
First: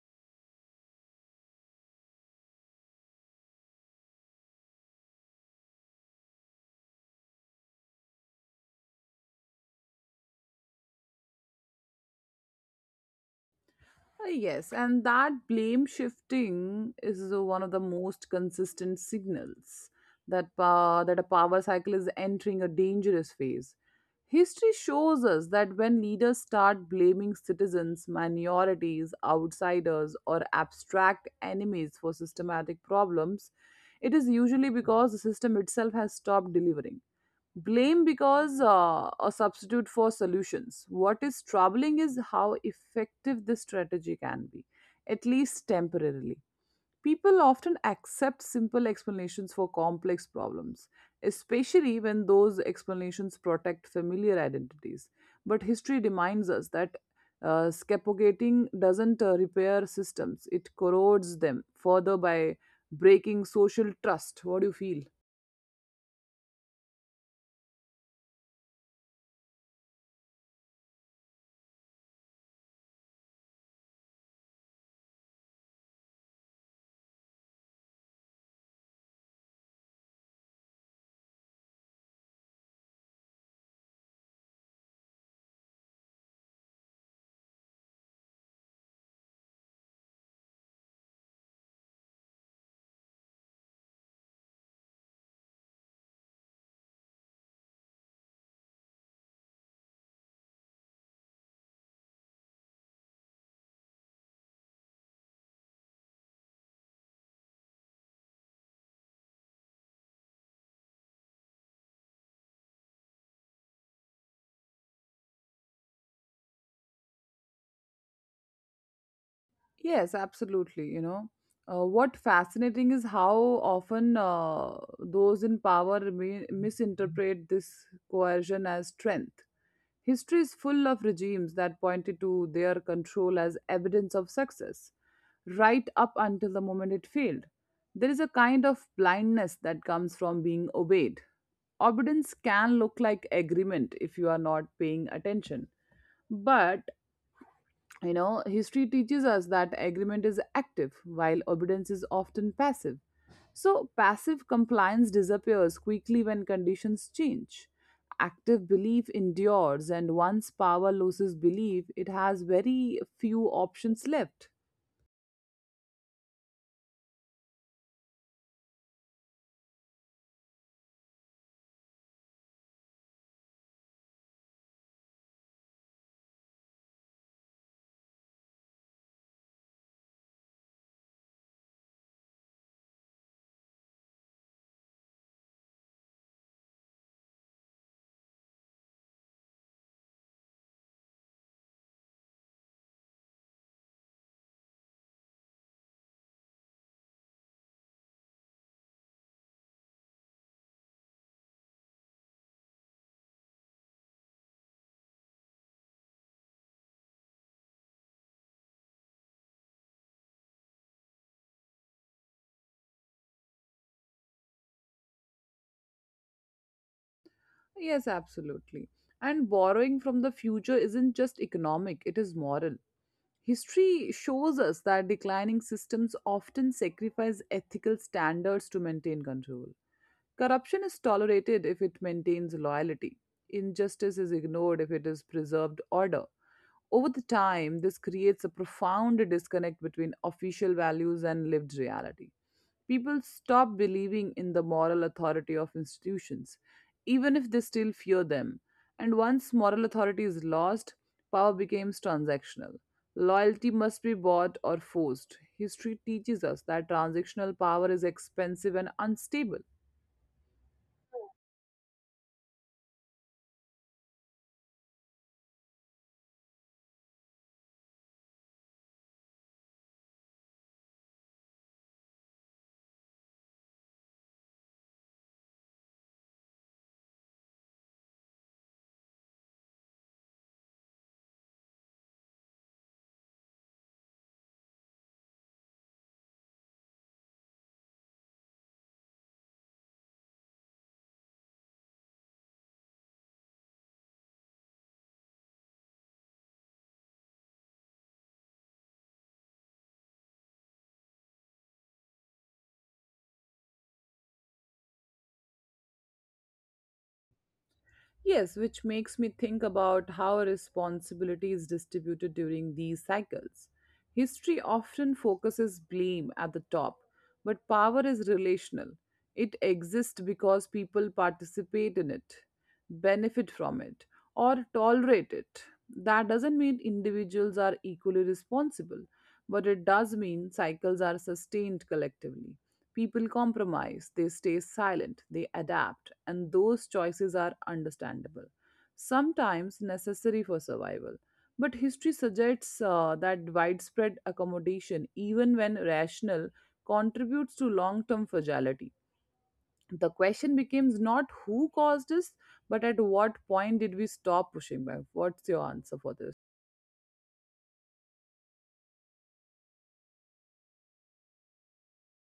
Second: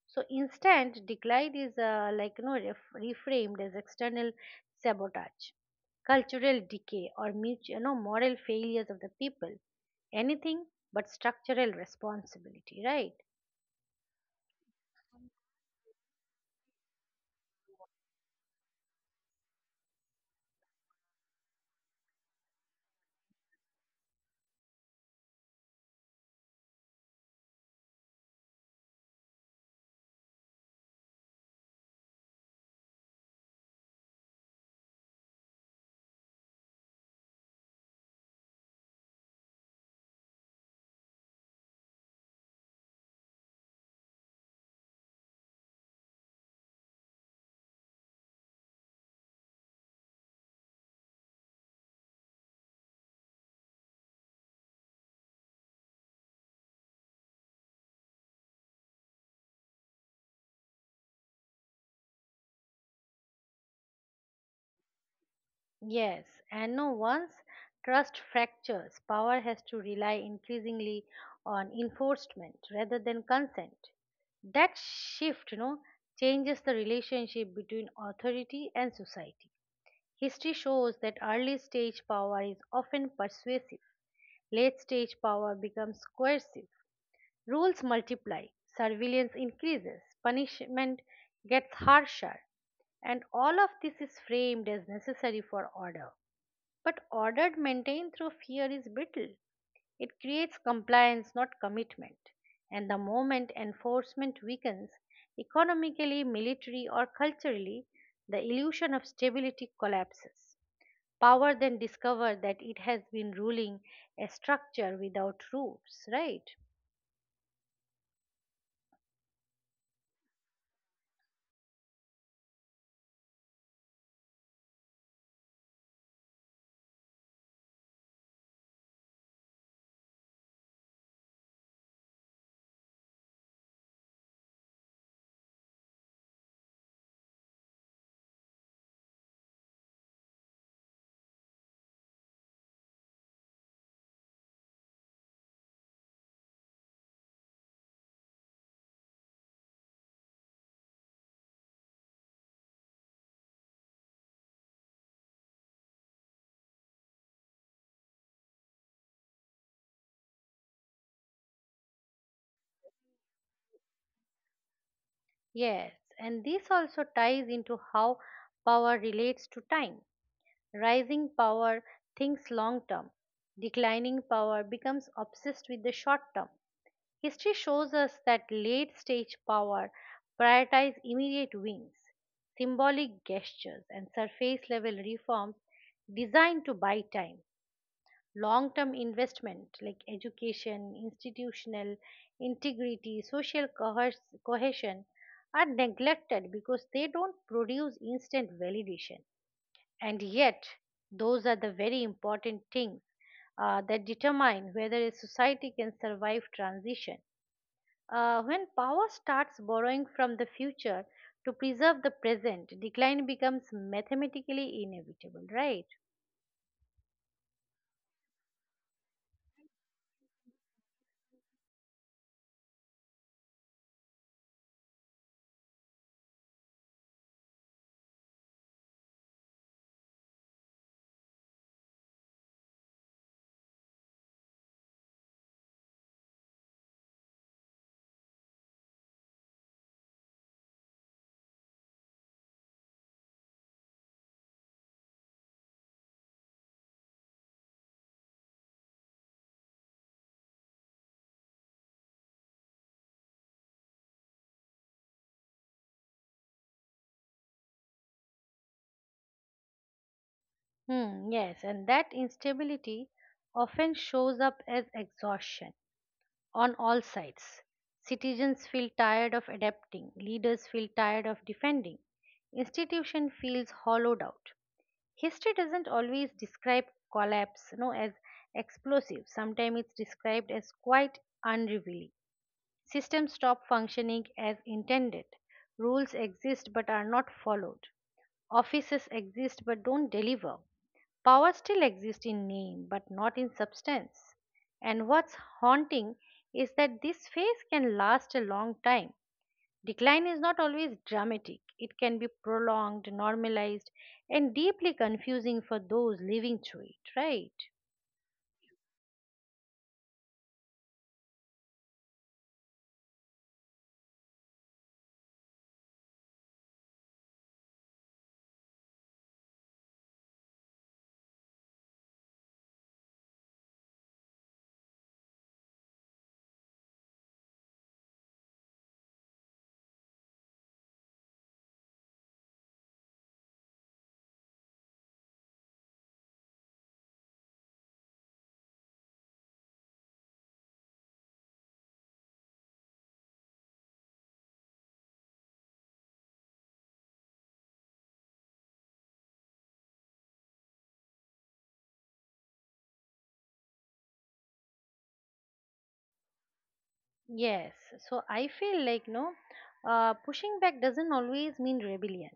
A: so instant decline is like, reframed as external sabotage, cultural decay, or mutual, moral failures of the people, anything but structural responsibility, right?
B: Yes, and that blame shifting is one of the most consistent signals that a power cycle is entering a dangerous phase. History shows us that when leaders start blaming citizens, minorities, outsiders, or abstract enemies for systematic problems, it is usually because the system itself has stopped delivering. Blame because a substitute for solutions. What is troubling is how effective this strategy can be, at least temporarily. People often accept simple explanations for complex problems, especially when those explanations protect familiar identities. But history reminds us that scapegoating doesn't repair systems, it corrodes them further by breaking social trust. What do you feel?
A: Yes, and, no, once trust fractures, power has to rely increasingly on enforcement rather than consent. That shift, changes the relationship between authority and society. History shows that early stage power is often persuasive; late stage power becomes coercive. Rules multiply, surveillance increases, punishment gets harsher, and all of this is framed as necessary for order. But order maintained through fear is brittle. It creates compliance, not commitment. And the moment enforcement weakens, economically, militarily, or culturally, the illusion of stability collapses. Power then discovered that it has been ruling a structure without roofs, right?
B: Yes, absolutely. You know, what fascinating is how often those in power misinterpret this coercion as strength. History is full of regimes that pointed to their control as evidence of success, right up until the moment it failed. There is a kind of blindness that comes from being obeyed. Obedience can look like agreement if you are not paying attention. But you know, history teaches us that agreement is active while obedience is often passive. So, passive compliance disappears quickly when conditions change. Active belief endures, and once power loses belief, it has very few options left.
A: Yes, and this also ties into how power relates to time. Rising power thinks long term; declining power becomes obsessed with the short term. History shows us that late stage power prioritizes immediate wins, symbolic gestures, and surface level reforms designed to buy time. Long term investment like education, institutional integrity, social cohesion are neglected because they don't produce instant validation. And yet, those are the very important things that determine whether a society can survive transition. When power starts borrowing from the future to preserve the present, decline becomes mathematically inevitable, right?
B: Yes, absolutely. And borrowing from the future isn't just economic, it is moral. History shows us that declining systems often sacrifice ethical standards to maintain control. Corruption is tolerated if it maintains loyalty. Injustice is ignored if it is preserved order. Over the time, this creates a profound disconnect between official values and lived reality. People stop believing in the moral authority of institutions, even if they still fear them. And once moral authority is lost, power becomes transactional. Loyalty must be bought or forced. History teaches us that transactional power is expensive and unstable.
A: Yes, and that instability often shows up as exhaustion on all sides. Citizens feel tired of adapting, leaders feel tired of defending, institution feels hollowed out. History doesn't always describe collapse, as explosive. Sometimes it's described as quite unrevealing. Systems stop functioning as intended. Rules exist but are not followed. Offices exist but don't deliver. Power still exists in name but not in substance. And what's haunting is that this phase can last a long time. Decline is not always dramatic, it can be prolonged, normalized, and deeply confusing for those living through it, right?
B: Yes, which makes me think about how responsibility is distributed during these cycles. History often focuses blame at the top, but power is relational. It exists because people participate in it, benefit from it, or tolerate it. That doesn't mean individuals are equally responsible, but it does mean cycles are sustained collectively. People compromise, they stay silent, they adapt, and those choices are understandable, sometimes necessary for survival. But history suggests that widespread accommodation, even when rational, contributes to long term fragility. The question becomes not who caused this, but at what point did we stop pushing back? What's your answer for this?
A: Yes, so I feel like, no, pushing back doesn't always mean rebellion.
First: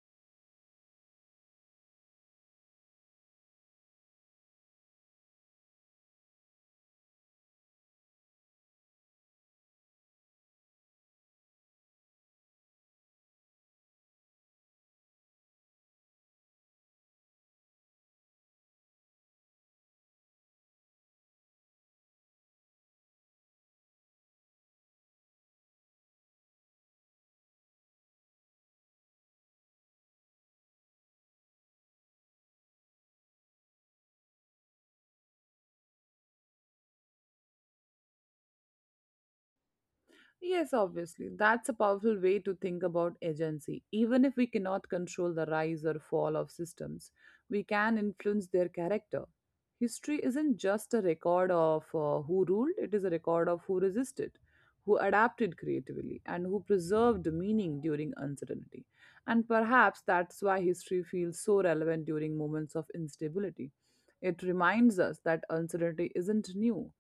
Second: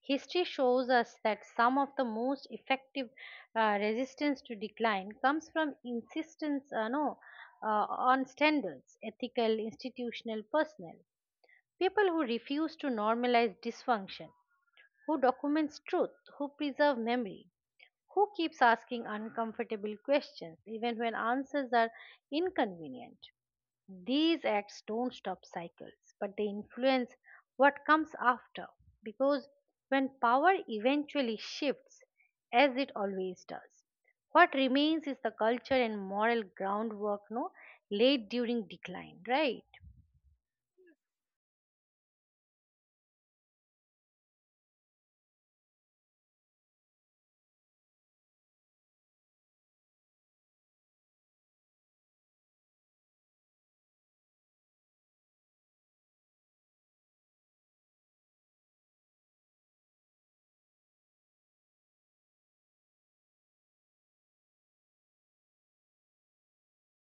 A: History shows us that some of the most effective resistance to decline comes from insistence, no, on standards, ethical, institutional, personal. People who refuse to normalize dysfunction, who documents truth, who preserve memory, who keeps asking uncomfortable questions even when answers are inconvenient. These acts don't stop cycles, but they influence what comes after. Because when power eventually shifts, as it always does, what remains is the culture and moral groundwork, no, laid during decline, right?
B: Yes, obviously. That's a powerful way to think about agency. Even if we cannot control the rise or fall of systems, we can influence their character. History isn't just a record of who ruled, it is a record of who resisted, who adapted creatively, and who preserved meaning during uncertainty. And perhaps that's why history feels so relevant during moments of instability. It reminds us that uncertainty isn't new,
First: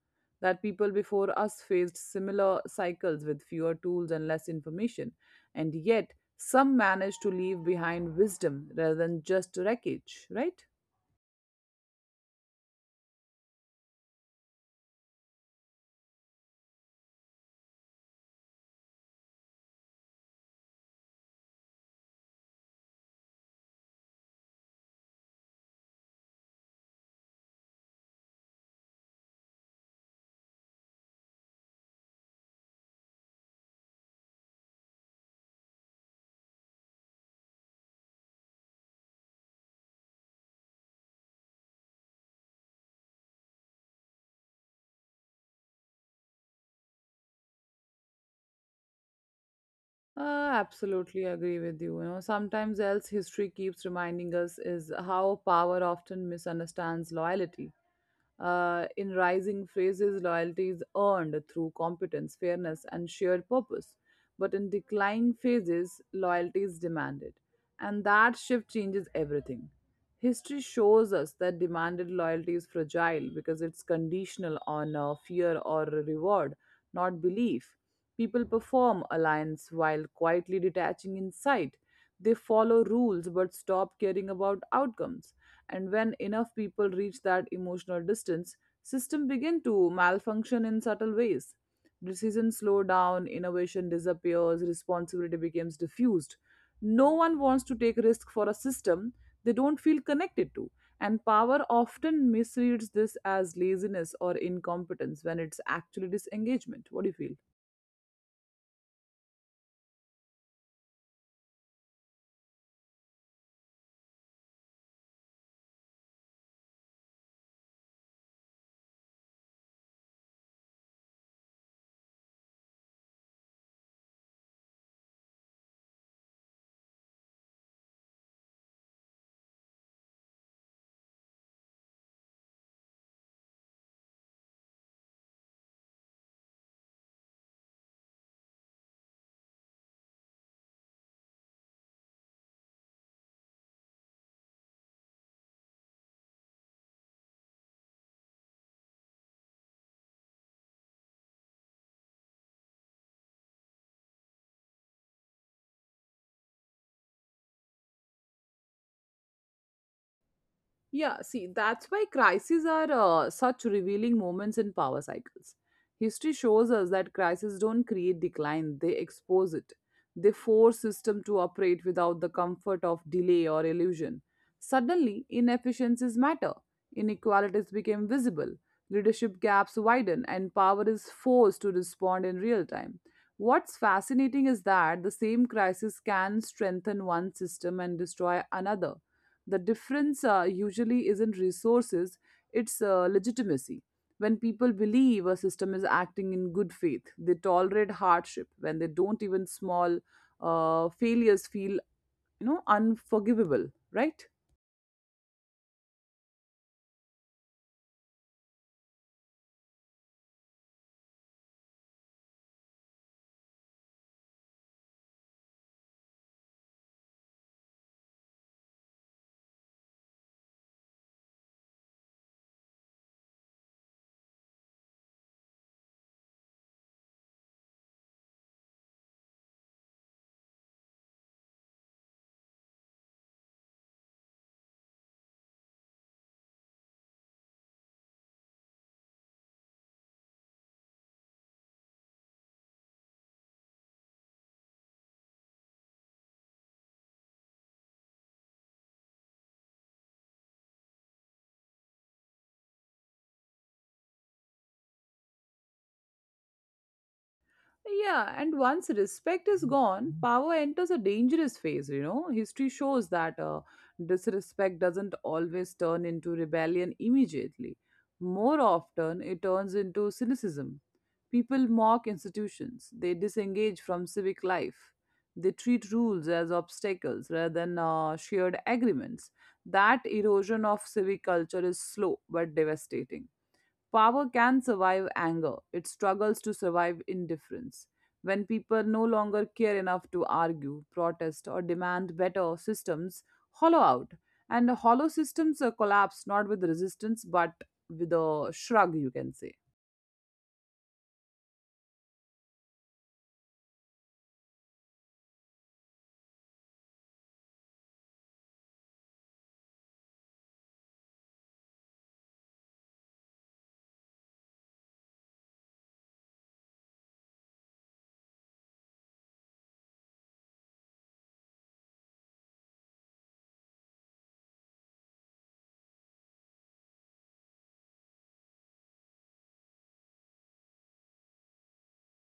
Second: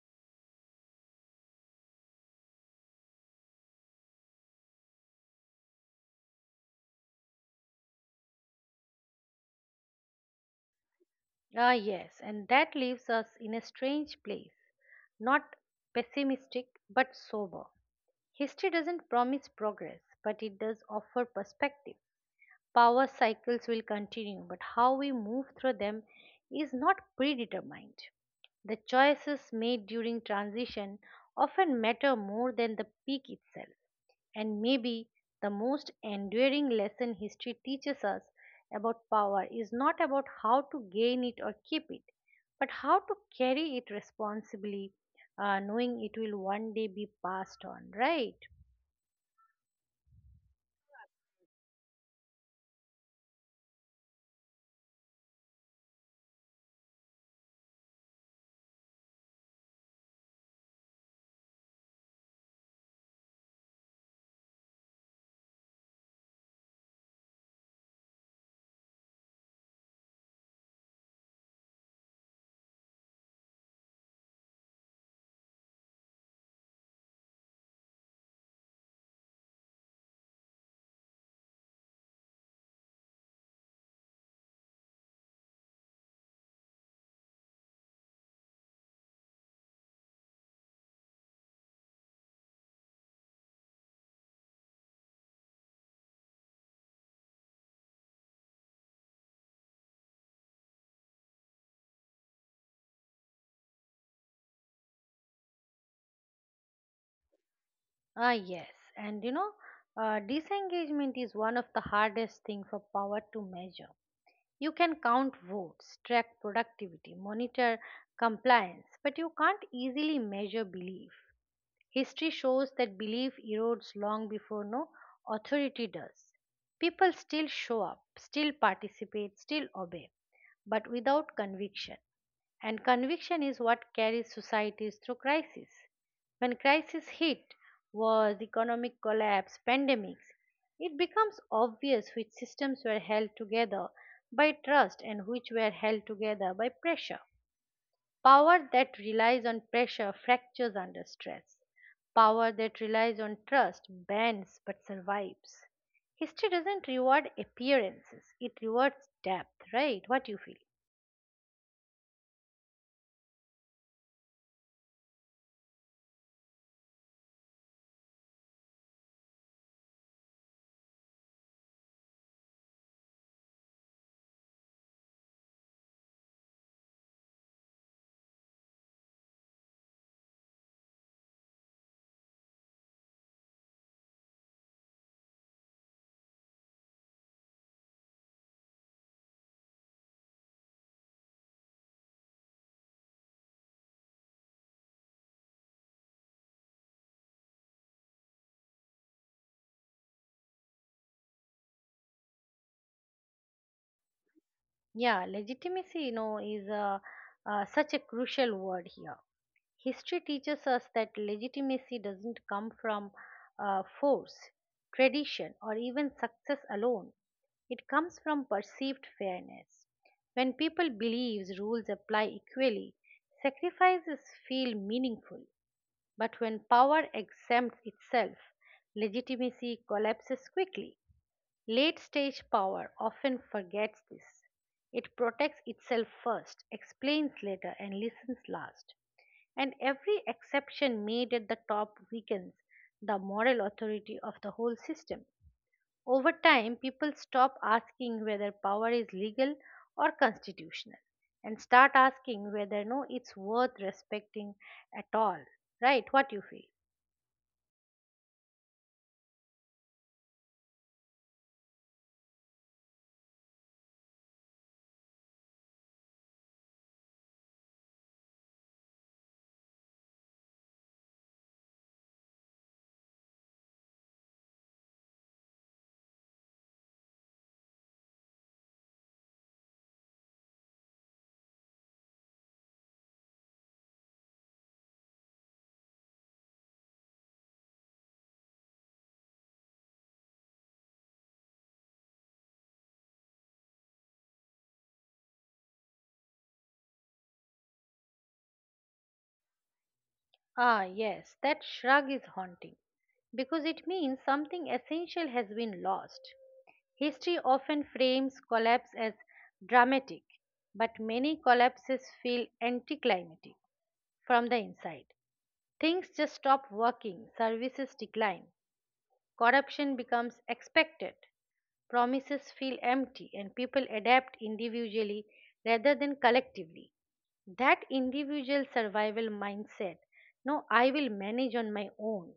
B: that people before us faced similar cycles with fewer tools and less information, and yet some managed to leave behind wisdom rather than just wreckage, right?
A: Yes, and that leaves us in a strange place, not pessimistic but sober. History doesn't promise progress, but it does offer perspective. Power cycles will continue, but how we move through them is not predetermined. The choices made during transition often matter more than the peak itself, and maybe the most enduring lesson history teaches us about power is not about how to gain it or keep it, but how to carry it responsibly, knowing it will one day be passed on, right?
B: Absolutely agree with you. You know, sometimes else history keeps reminding us is how power often misunderstands loyalty. In rising phrases, loyalty is earned through competence, fairness, and shared purpose. But in declining phases, loyalty is demanded. And that shift changes everything. History shows us that demanded loyalty is fragile because it's conditional on fear or reward, not belief. People perform alliance while quietly detaching inside. They follow rules but stop caring about outcomes. And when enough people reach that emotional distance, systems begin to malfunction in subtle ways. Decisions slow down, innovation disappears, responsibility becomes diffused. No one wants to take risk for a system they don't feel connected to, and power often misreads this as laziness or incompetence when it's actually disengagement. What do you feel?
A: Yes. And, disengagement is one of the hardest things for power to measure. You can count votes, track productivity, monitor compliance, but you can't easily measure belief. History shows that belief erodes long before, no, authority does. People still show up, still participate, still obey, but without conviction. And conviction is what carries societies through crisis. When crisis hit, wars, economic collapse, pandemics, it becomes obvious which systems were held together by trust and which were held together by pressure. Power that relies on pressure fractures under stress. Power that relies on trust bends but survives. History doesn't reward appearances, it rewards depth, right? What you feel?
B: Yeah, see, that's why crises are such revealing moments in power cycles. History shows us that crises don't create decline, they expose it. They force system to operate without the comfort of delay or illusion. Suddenly, inefficiencies matter, inequalities become visible, leadership gaps widen, and power is forced to respond in real time. What's fascinating is that the same crisis can strengthen one system and destroy another. The difference usually isn't resources, it's legitimacy. When people believe a system is acting in good faith, they tolerate hardship. When they don't, even small failures feel, you know, unforgivable, right?
A: Yeah, legitimacy, is a, such a crucial word here. History teaches us that legitimacy doesn't come from force, tradition, or even success alone. It comes from perceived fairness. When people believe rules apply equally, sacrifices feel meaningful. But when power exempts itself, legitimacy collapses quickly. Late stage power often forgets this. It protects itself first, explains later, and listens last, and every exception made at the top weakens the moral authority of the whole system. Over time, people stop asking whether power is legal or constitutional and start asking whether, no, it's worth respecting at all. Right? What you feel?
B: Yeah, and once respect is gone, power enters a dangerous phase, you know. History shows that disrespect doesn't always turn into rebellion immediately. More often, it turns into cynicism. People mock institutions, they disengage from civic life, they treat rules as obstacles rather than shared agreements. That erosion of civic culture is slow but devastating. Power can survive anger, it struggles to survive indifference. When people no longer care enough to argue, protest, or demand better systems, hollow out. And hollow systems collapse not with resistance but with a shrug, you can say.
A: Yes, that shrug is haunting because it means something essential has been lost. History often frames collapse as dramatic, but many collapses feel anticlimactic from the inside. Things just stop working, services decline, corruption becomes expected, promises feel empty, and people adapt individually rather than collectively. That individual survival mindset, no, I will manage on my own,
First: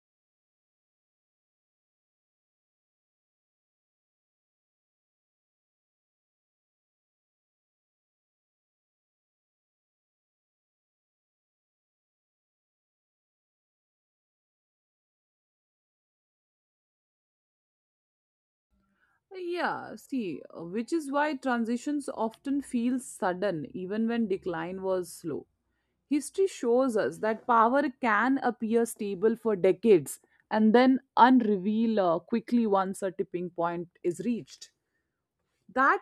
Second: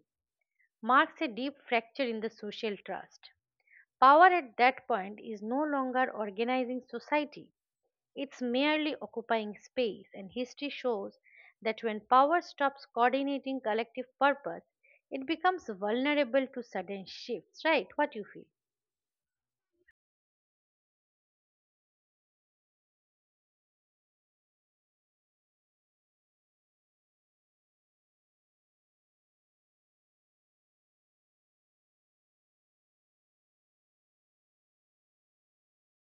A: marks a deep fracture in the social trust. Power at that point is no longer organizing society, it's merely occupying space, and history shows that when power stops coordinating collective purpose, it becomes vulnerable to sudden shifts, right? What you feel?
B: Yeah, see, which is why transitions often feel sudden even when decline was slow. History shows us that power can appear stable for decades and then unreveal quickly once a tipping point is reached. That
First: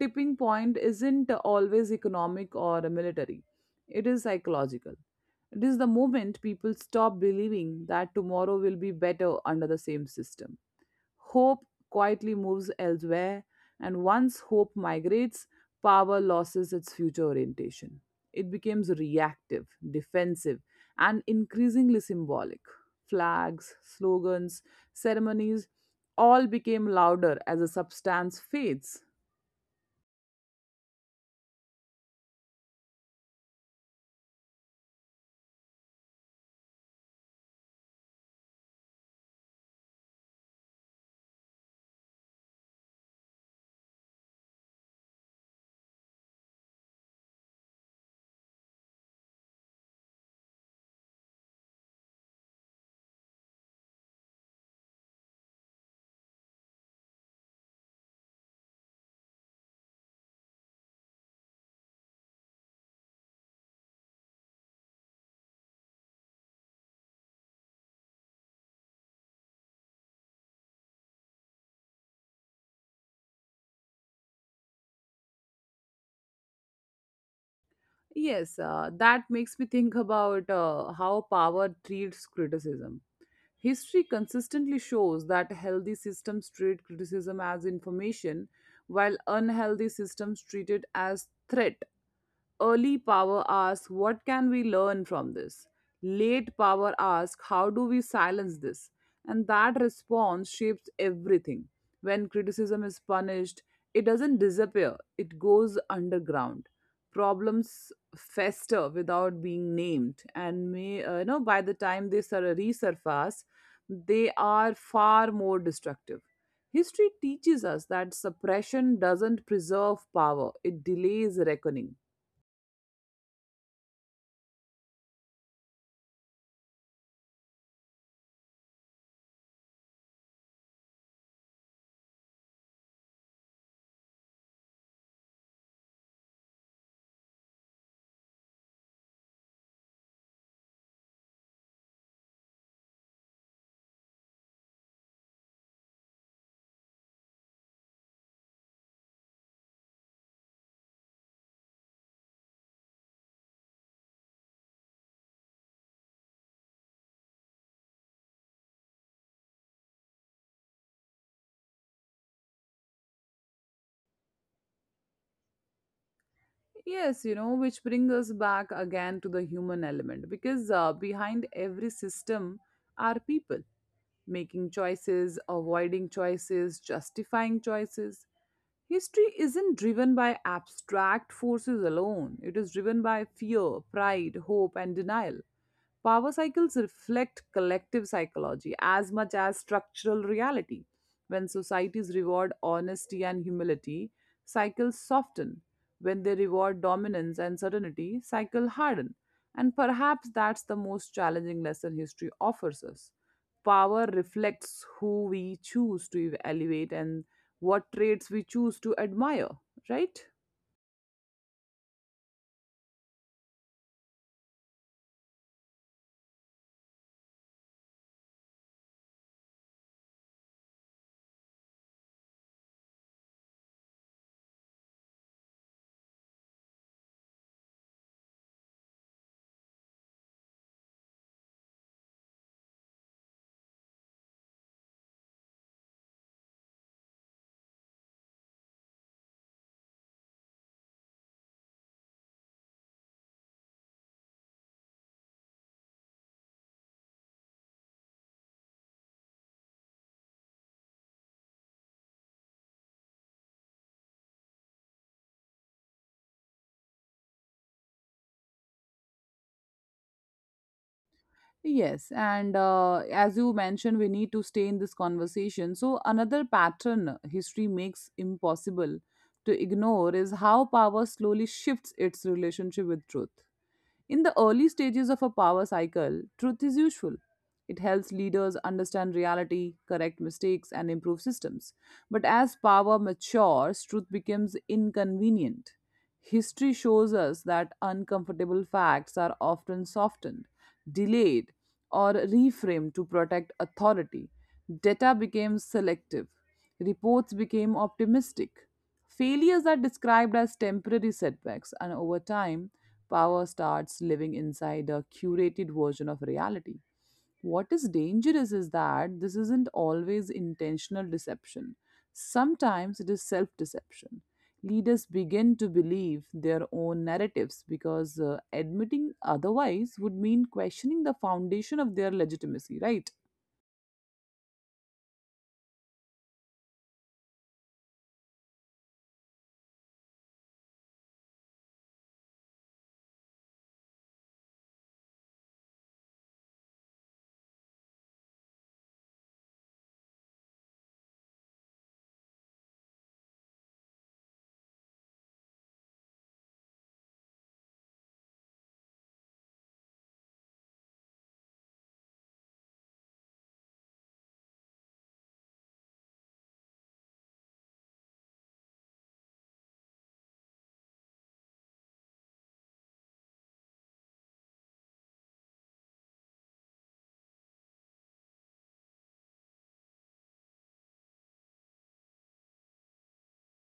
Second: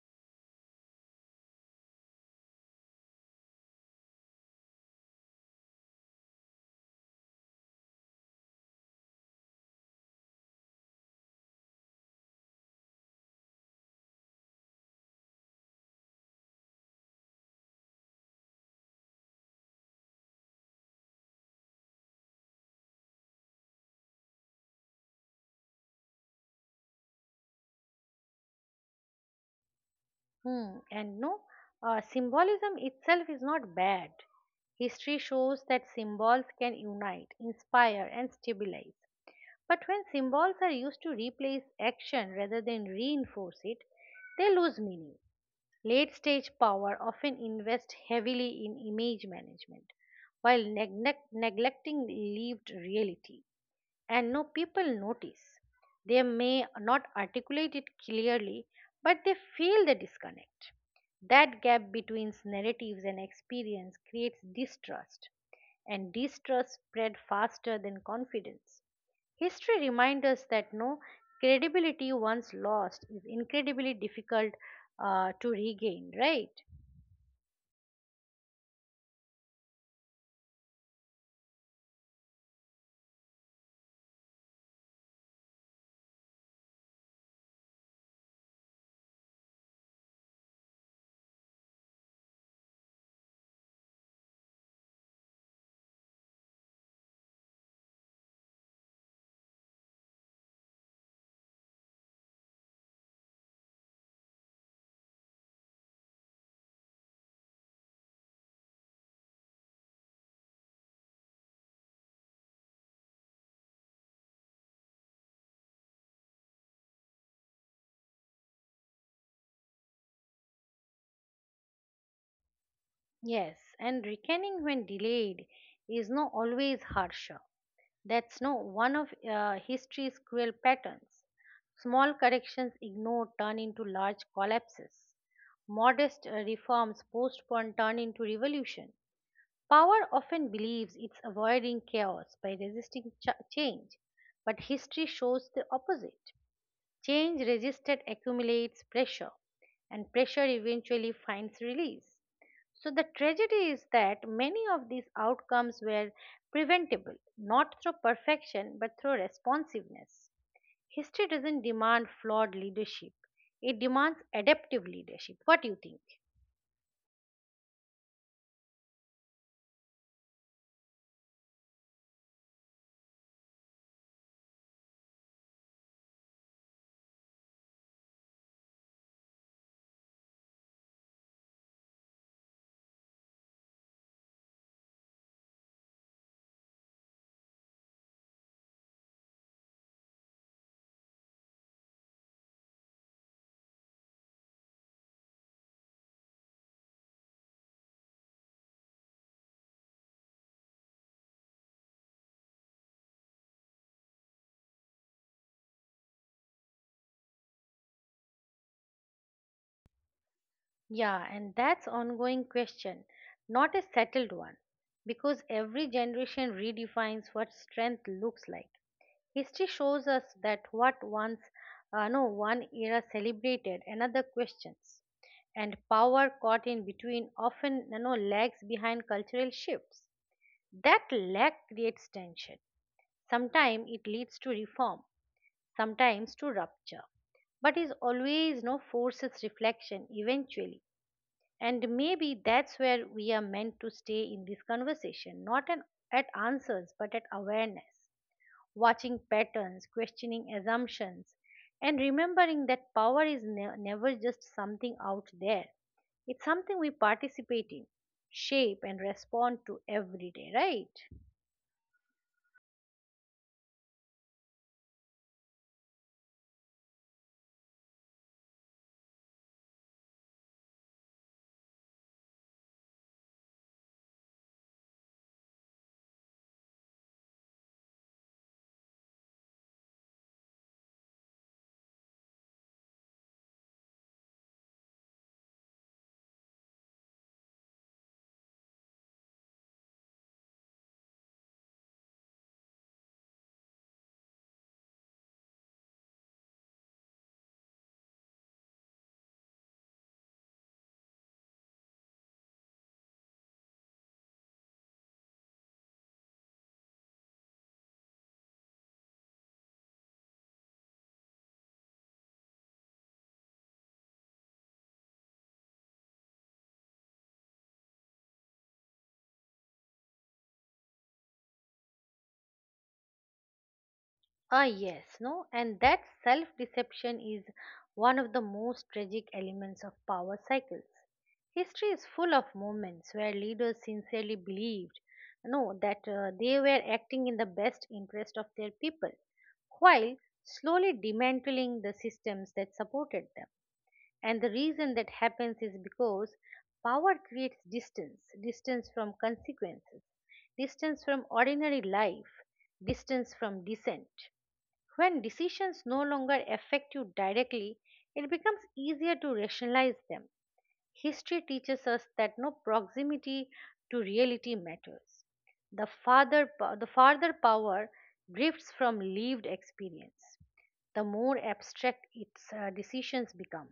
B: tipping point isn't always economic or military, it is psychological. It is the moment people stop believing that tomorrow will be better under the same system. Hope quietly moves elsewhere, and once hope migrates, power loses its future orientation. It becomes reactive, defensive, and increasingly symbolic. Flags, slogans, ceremonies all became louder as the substance fades.
A: Hmm. And, no, symbolism itself is not bad. History shows that symbols can unite, inspire, and stabilize. But when symbols are used to replace action rather than reinforce it, they lose meaning. Late stage power often invests heavily in image management while neglecting lived reality, and, no, people notice. They may not articulate it clearly, but they feel the disconnect. That gap between narratives and experience creates distrust, and distrust spread faster than confidence. History reminds us that, no, credibility once lost is incredibly difficult to regain, right?
B: Yes, that makes me think about how power treats criticism. History consistently shows that healthy systems treat criticism as information, while unhealthy systems treat it as threat. Early power asks, "What can we learn from this?" Late power asks, "How do we silence this?" And that response shapes everything. When criticism is punished, it doesn't disappear, it goes underground. Problems fester without being named, and by the time they resurface, they are far more destructive. History teaches us that suppression doesn't preserve power, it delays reckoning.
A: Yes, and reckoning when delayed is, no, always harsher. That's, no, one of history's cruel patterns. Small corrections ignored turn into large collapses. Modest reforms postponed turn into revolution. Power often believes it's avoiding chaos by resisting change, but history shows the opposite. Change resisted accumulates pressure, and pressure eventually finds release. So, the tragedy is that many of these outcomes were preventable, not through perfection but through responsiveness. History doesn't demand flawed leadership, it demands adaptive leadership. What do you think?
B: Yes, you know, which brings us back again to the human element because behind every system are people making choices, avoiding choices, justifying choices. History isn't driven by abstract forces alone, it is driven by fear, pride, hope, and denial. Power cycles reflect collective psychology as much as structural reality. When societies reward honesty and humility, cycles soften. When they reward dominance and certainty, cycles harden. And perhaps that's the most challenging lesson history offers us. Power reflects who we choose to elevate and what traits we choose to admire, right?
A: Yeah, and that's ongoing question, not a settled one, because every generation redefines what strength looks like. History shows us that what once, no, one era celebrated, another questions, and power caught in between often, lags behind cultural shifts. That lag creates tension. Sometimes it leads to reform, sometimes to rupture, but is always no forces reflection eventually. And maybe that's where we are meant to stay in this conversation, not an, at answers, but at awareness, watching patterns, questioning assumptions, and remembering that power is never just something out there. It's something we participate in, shape, and respond to every day, right?
B: Yes, and as you mentioned, we need to stay in this conversation. So, another pattern history makes impossible to ignore is how power slowly shifts its relationship with truth. In the early stages of a power cycle, truth is useful. It helps leaders understand reality, correct mistakes, and improve systems. But as power matures, truth becomes inconvenient. History shows us that uncomfortable facts are often softened, delayed, or reframed to protect authority. Data became selective. Reports became optimistic. Failures are described as temporary setbacks, and over time, power starts living inside a curated version of reality. What is dangerous is that this isn't always intentional deception, sometimes it is self deception. Leaders begin to believe their own narratives because admitting otherwise would mean questioning the foundation of their legitimacy, right?
A: Ah, yes, no? And that self deception is one of the most tragic elements of power cycles. History is full of moments where leaders sincerely believed no that they were acting in the best interest of their people while slowly dismantling the systems that supported them. And the reason that happens is because power creates distance, distance from consequences, distance from ordinary life, distance from dissent. When decisions no longer affect you directly, it becomes easier to rationalize them. History teaches us that no proximity to reality matters. The farther, the farther power drifts from lived experience, the more abstract its decisions become.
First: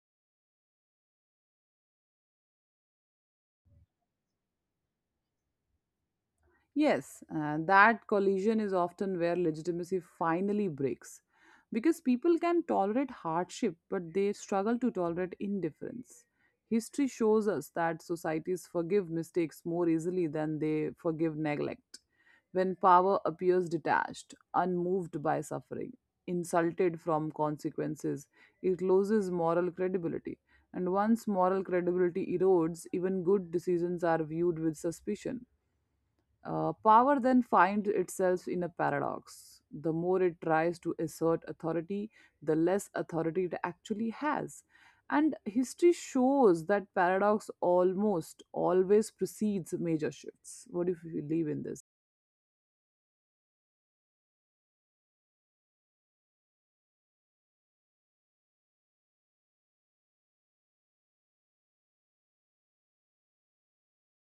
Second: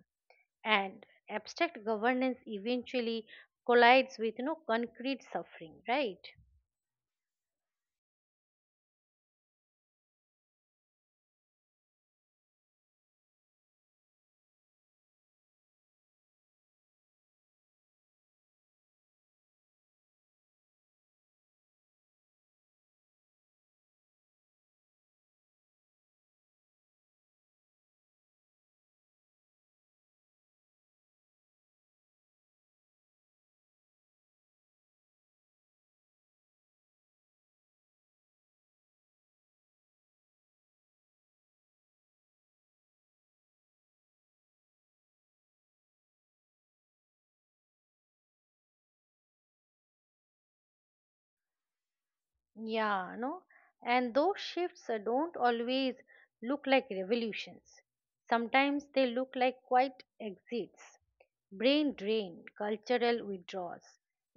A: And abstract governance eventually collides with no concrete suffering, right?
B: Yes, that collision is often where legitimacy finally breaks because people can tolerate hardship but they struggle to tolerate indifference. History shows us that societies forgive mistakes more easily than they forgive neglect. When power appears detached, unmoved by suffering, insulted from consequences, it loses moral credibility. And once moral credibility erodes, even good decisions are viewed with suspicion. Power then finds itself in a paradox. The more it tries to assert authority, the less authority it actually has. And history shows that paradox almost always precedes major shifts. What do you believe in this?
A: Yeah, no? And those shifts don't always look like revolutions. Sometimes they look like quiet exits, brain drain, cultural withdrawals,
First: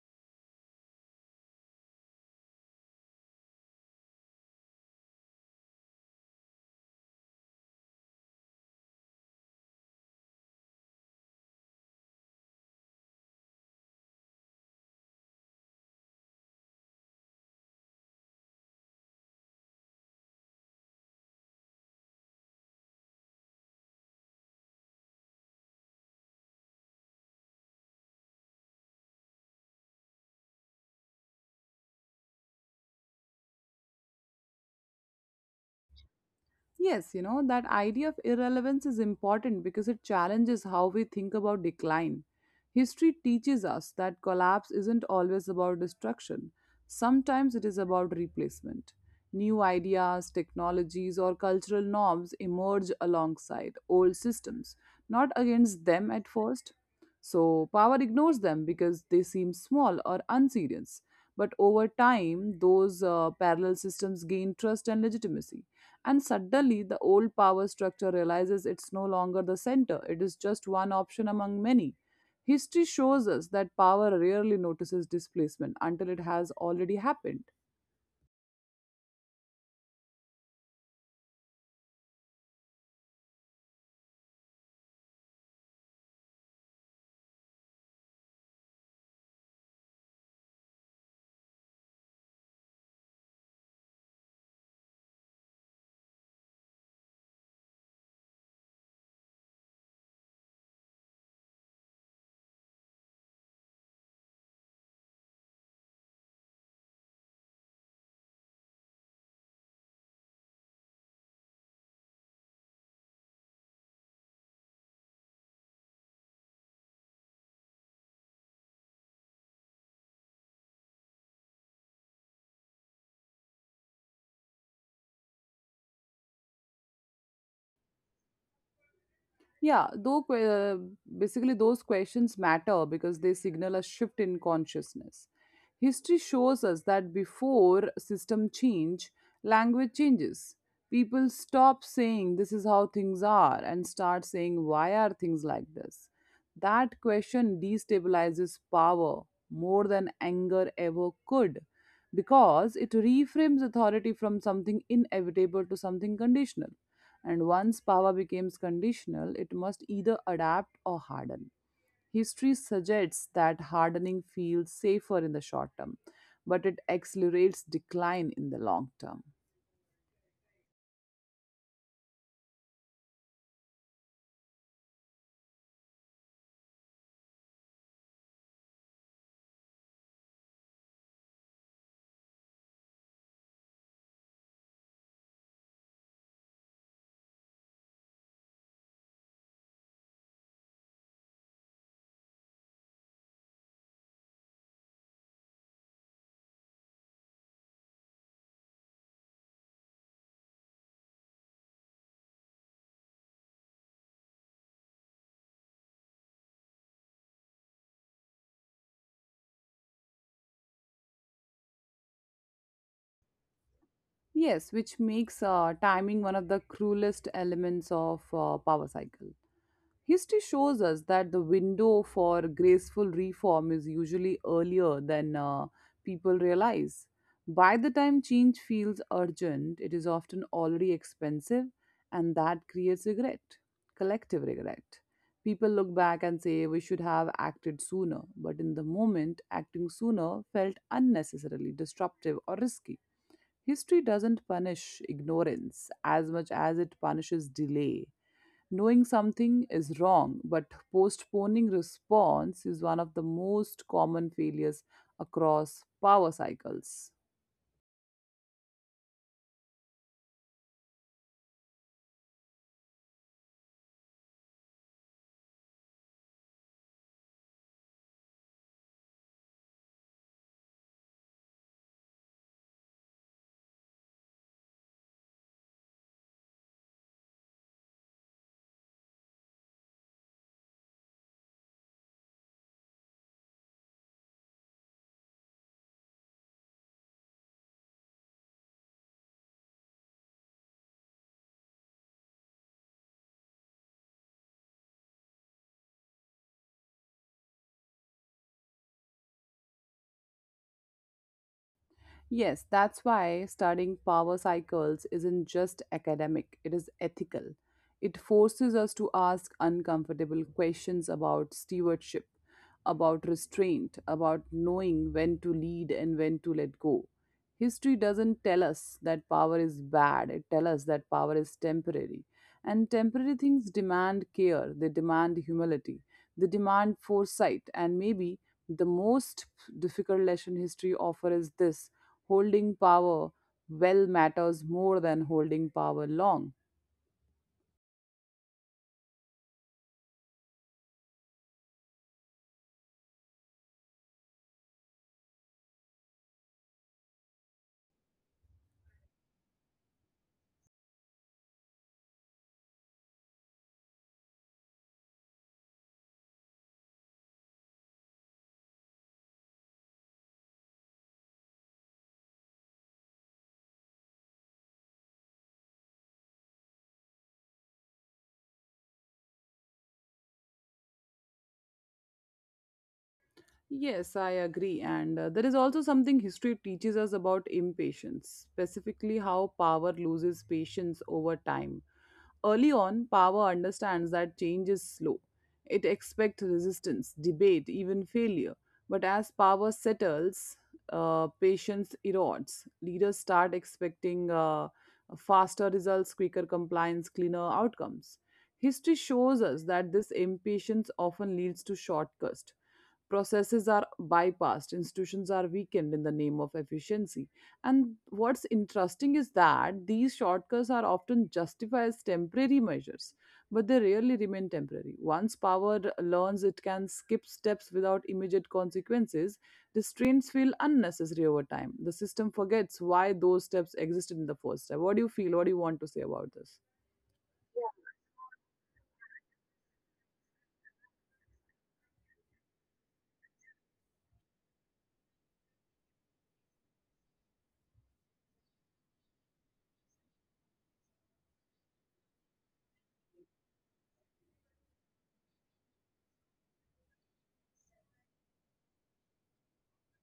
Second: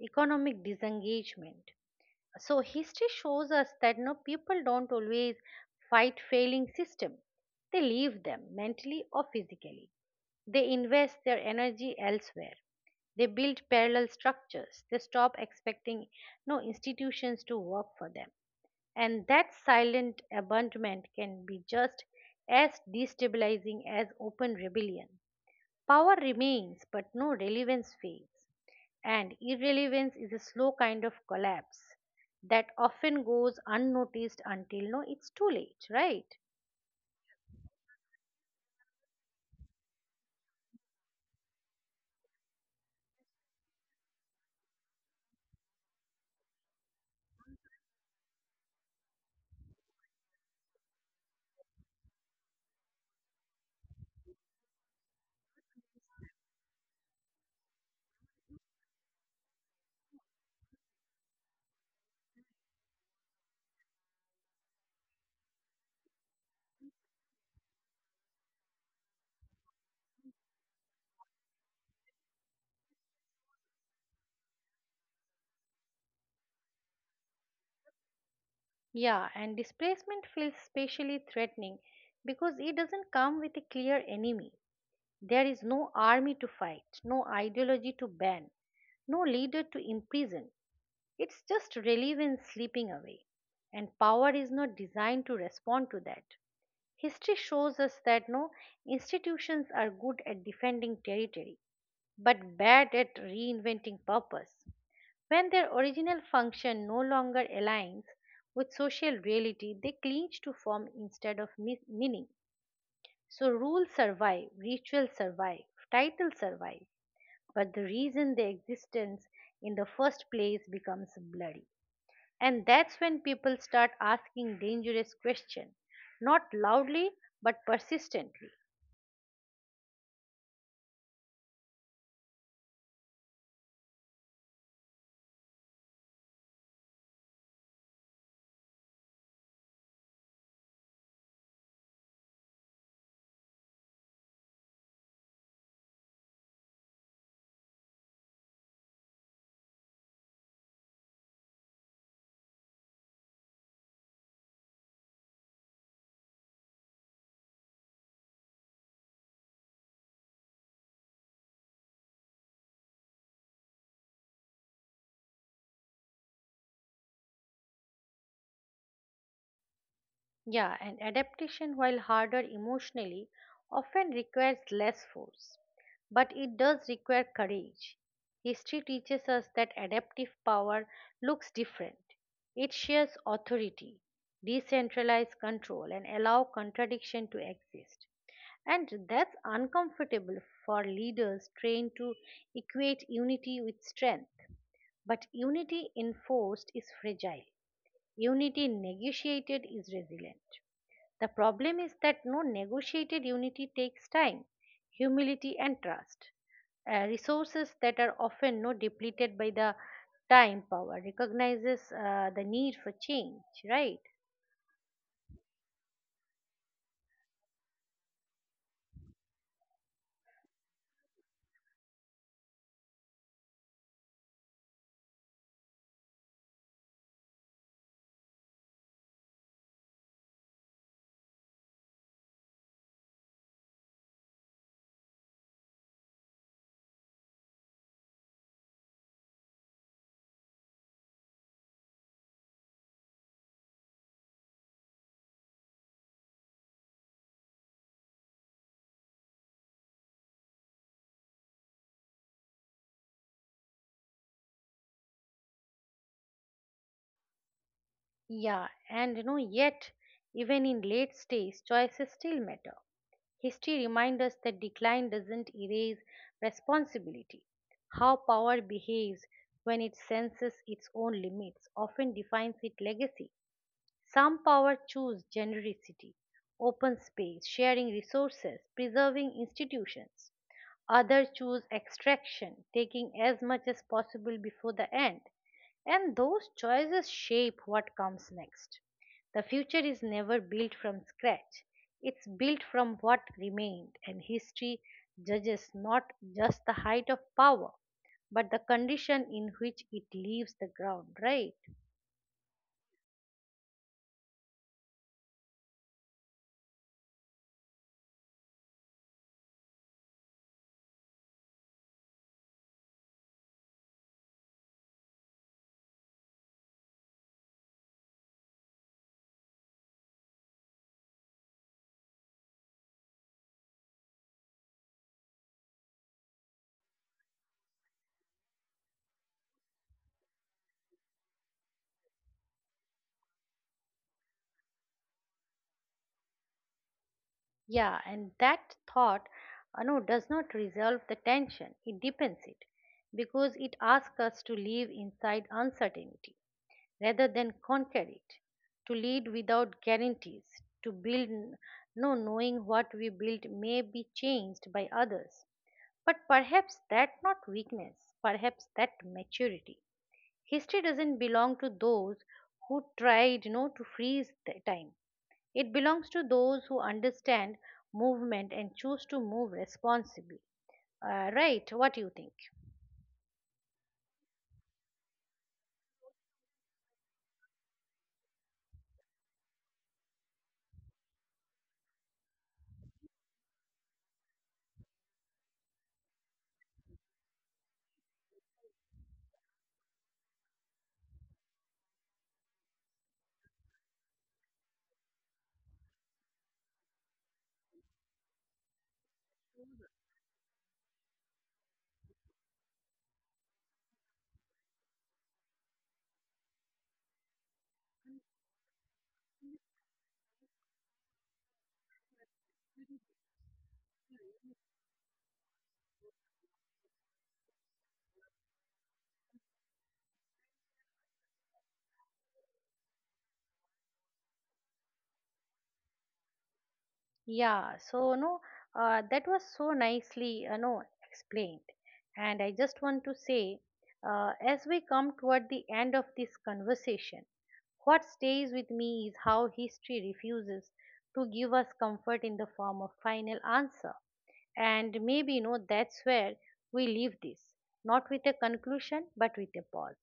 A: economic disengagement. So history shows us that no people don't always fight failing system. They leave them mentally or physically. They invest their energy elsewhere. They build parallel structures. They stop expecting no institutions to work for them. And that silent abandonment can be just as destabilizing as open rebellion. Power remains, but no relevance fades, and irrelevance is a slow kind of collapse that often goes unnoticed until no, it's too late, right?
B: Yes, you know, that idea of irrelevance is important because it challenges how we think about decline. History teaches us that collapse isn't always about destruction, sometimes it is about replacement. New ideas, technologies, or cultural norms emerge alongside old systems, not against them at first. So power ignores them because they seem small or unserious. But over time, those parallel systems gain trust and legitimacy. And suddenly, the old power structure realizes it's no longer the center, it is just one option among many. History shows us that power rarely notices displacement until it has already happened.
A: Yeah, and displacement feels especially threatening because it doesn't come with a clear enemy. There is no army to fight, no ideology to ban, no leader to imprison. It's just relevance slipping away, and power is not designed to respond to that. History shows us that no institutions are good at defending territory but bad at reinventing purpose when their original function no longer aligns with social reality. They clinch to form instead of meaning. So rules survive, rituals survive, titles survive, but the reason their existence in the first place becomes blurry. And that's when people start asking dangerous questions, not loudly, but persistently.
B: Yeah, though basically those questions matter because they signal a shift in consciousness. History shows us that before system change, language changes. People stop saying this is how things are and start saying why are things like this. That question destabilizes power more than anger ever could because it reframes authority from something inevitable to something conditional, and once power becomes conditional, it must either adapt or harden. History suggests that hardening feels safer in the short term, but it accelerates decline in the long term.
A: Yeah, and adaptation, while harder emotionally, often requires less force. But it does require courage. History teaches us that adaptive power looks different. It shares authority, decentralized control, and allow contradiction to exist. And that's uncomfortable for leaders trained to equate unity with strength. But unity enforced is fragile. Unity negotiated is resilient. The problem is that no negotiated unity takes time, humility, and trust. Resources that are often no depleted by the time power recognizes the need for change, right?
B: Yes, which makes timing one of the cruelest elements of power cycle. History shows us that the window for graceful reform is usually earlier than people realize. By the time change feels urgent, it is often already expensive, and that creates regret, collective regret. People look back and say, "We should have acted sooner," but in the moment, acting sooner felt unnecessarily disruptive or risky. History doesn't punish ignorance as much as it punishes delay. Knowing something is wrong, but postponing response is one of the most common failures across power cycles.
A: Yeah, and you know, yet even in late stage, choices still matter. History reminds us that decline doesn't erase responsibility. How power behaves when it senses its own limits often defines its legacy. Some power choose genericity, open space, sharing resources, preserving institutions. Others choose extraction, taking as much as possible before the end. And those choices shape what comes next. The future is never built from scratch, it's built from what remained, and history judges not just the height of power, but the condition in which it leaves the ground, right?
B: Yes, that's why studying power cycles isn't just academic, it is ethical. It forces us to ask uncomfortable questions about stewardship, about restraint, about knowing when to lead and when to let go. History doesn't tell us that power is bad, it tells us that power is temporary. And temporary things demand care, they demand humility. They demand foresight, and maybe the most difficult lesson history offers is this: holding power well matters more than holding power long.
A: Yeah, and that thought, no, does not resolve the tension. It deepens it because it asks us to live inside uncertainty rather than conquer it, to lead without guarantees, to build no knowing what we build may be changed by others. But perhaps that not weakness, perhaps that maturity. History doesn't belong to those who tried no to freeze the time. It belongs to those who understand movement and choose to move responsibly. Right? What do you think?
B: Yes, I agree. And there is also something history teaches us about impatience, specifically how power loses patience over time. Early on, power understands that change is slow. It expects resistance, debate, even failure. But as power settles, patience erodes. Leaders start expecting faster results, quicker compliance, cleaner outcomes. History shows us that this impatience often leads to shortcuts. Processes are bypassed, institutions are weakened in the name of efficiency, and what's interesting is that these shortcuts are often justified as temporary measures, but they rarely remain temporary. Once power learns it can skip steps without immediate consequences, restraints feel unnecessary. Over time, the system forgets why those steps existed in the first step. What do you feel? What do you want to say about this?
A: Yeah, so no, that was so nicely, no, explained. And I just want to say, as we come toward the end of this conversation, what stays with me is how history refuses to give us comfort in the form of final answer. And maybe, you know, that's where we leave this, not with a conclusion, but with a pause.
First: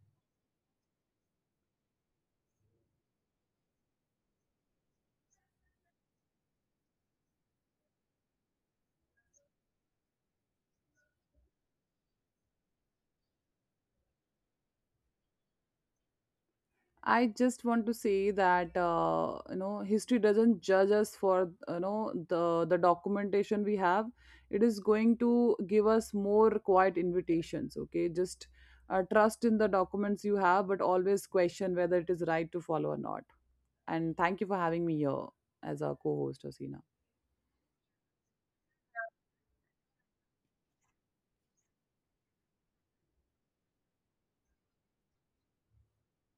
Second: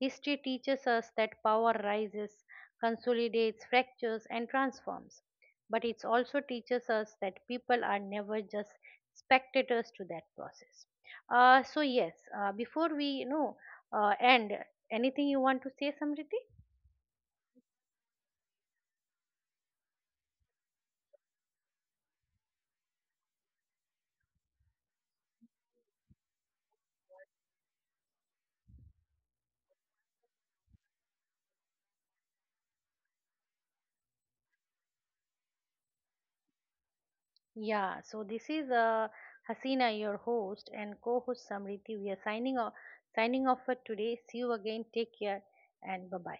A: History teaches us that power rises, consolidates, fractures, and transforms. But it also teaches us that people are never just spectators to that process. So, yes, before we end, anything you want to say, Samriti?
B: I just want to say that you know, history doesn't judge us for you know the documentation we have. It is going to give us more quiet invitations. Okay, just trust in the documents you have, but always question whether it is right to follow or not. And thank you for having me here as a co-host, Asina.
A: Yeah, so this is Hasina, your host and co-host Samriti. We are signing off for today. See you again. Take care and bye bye.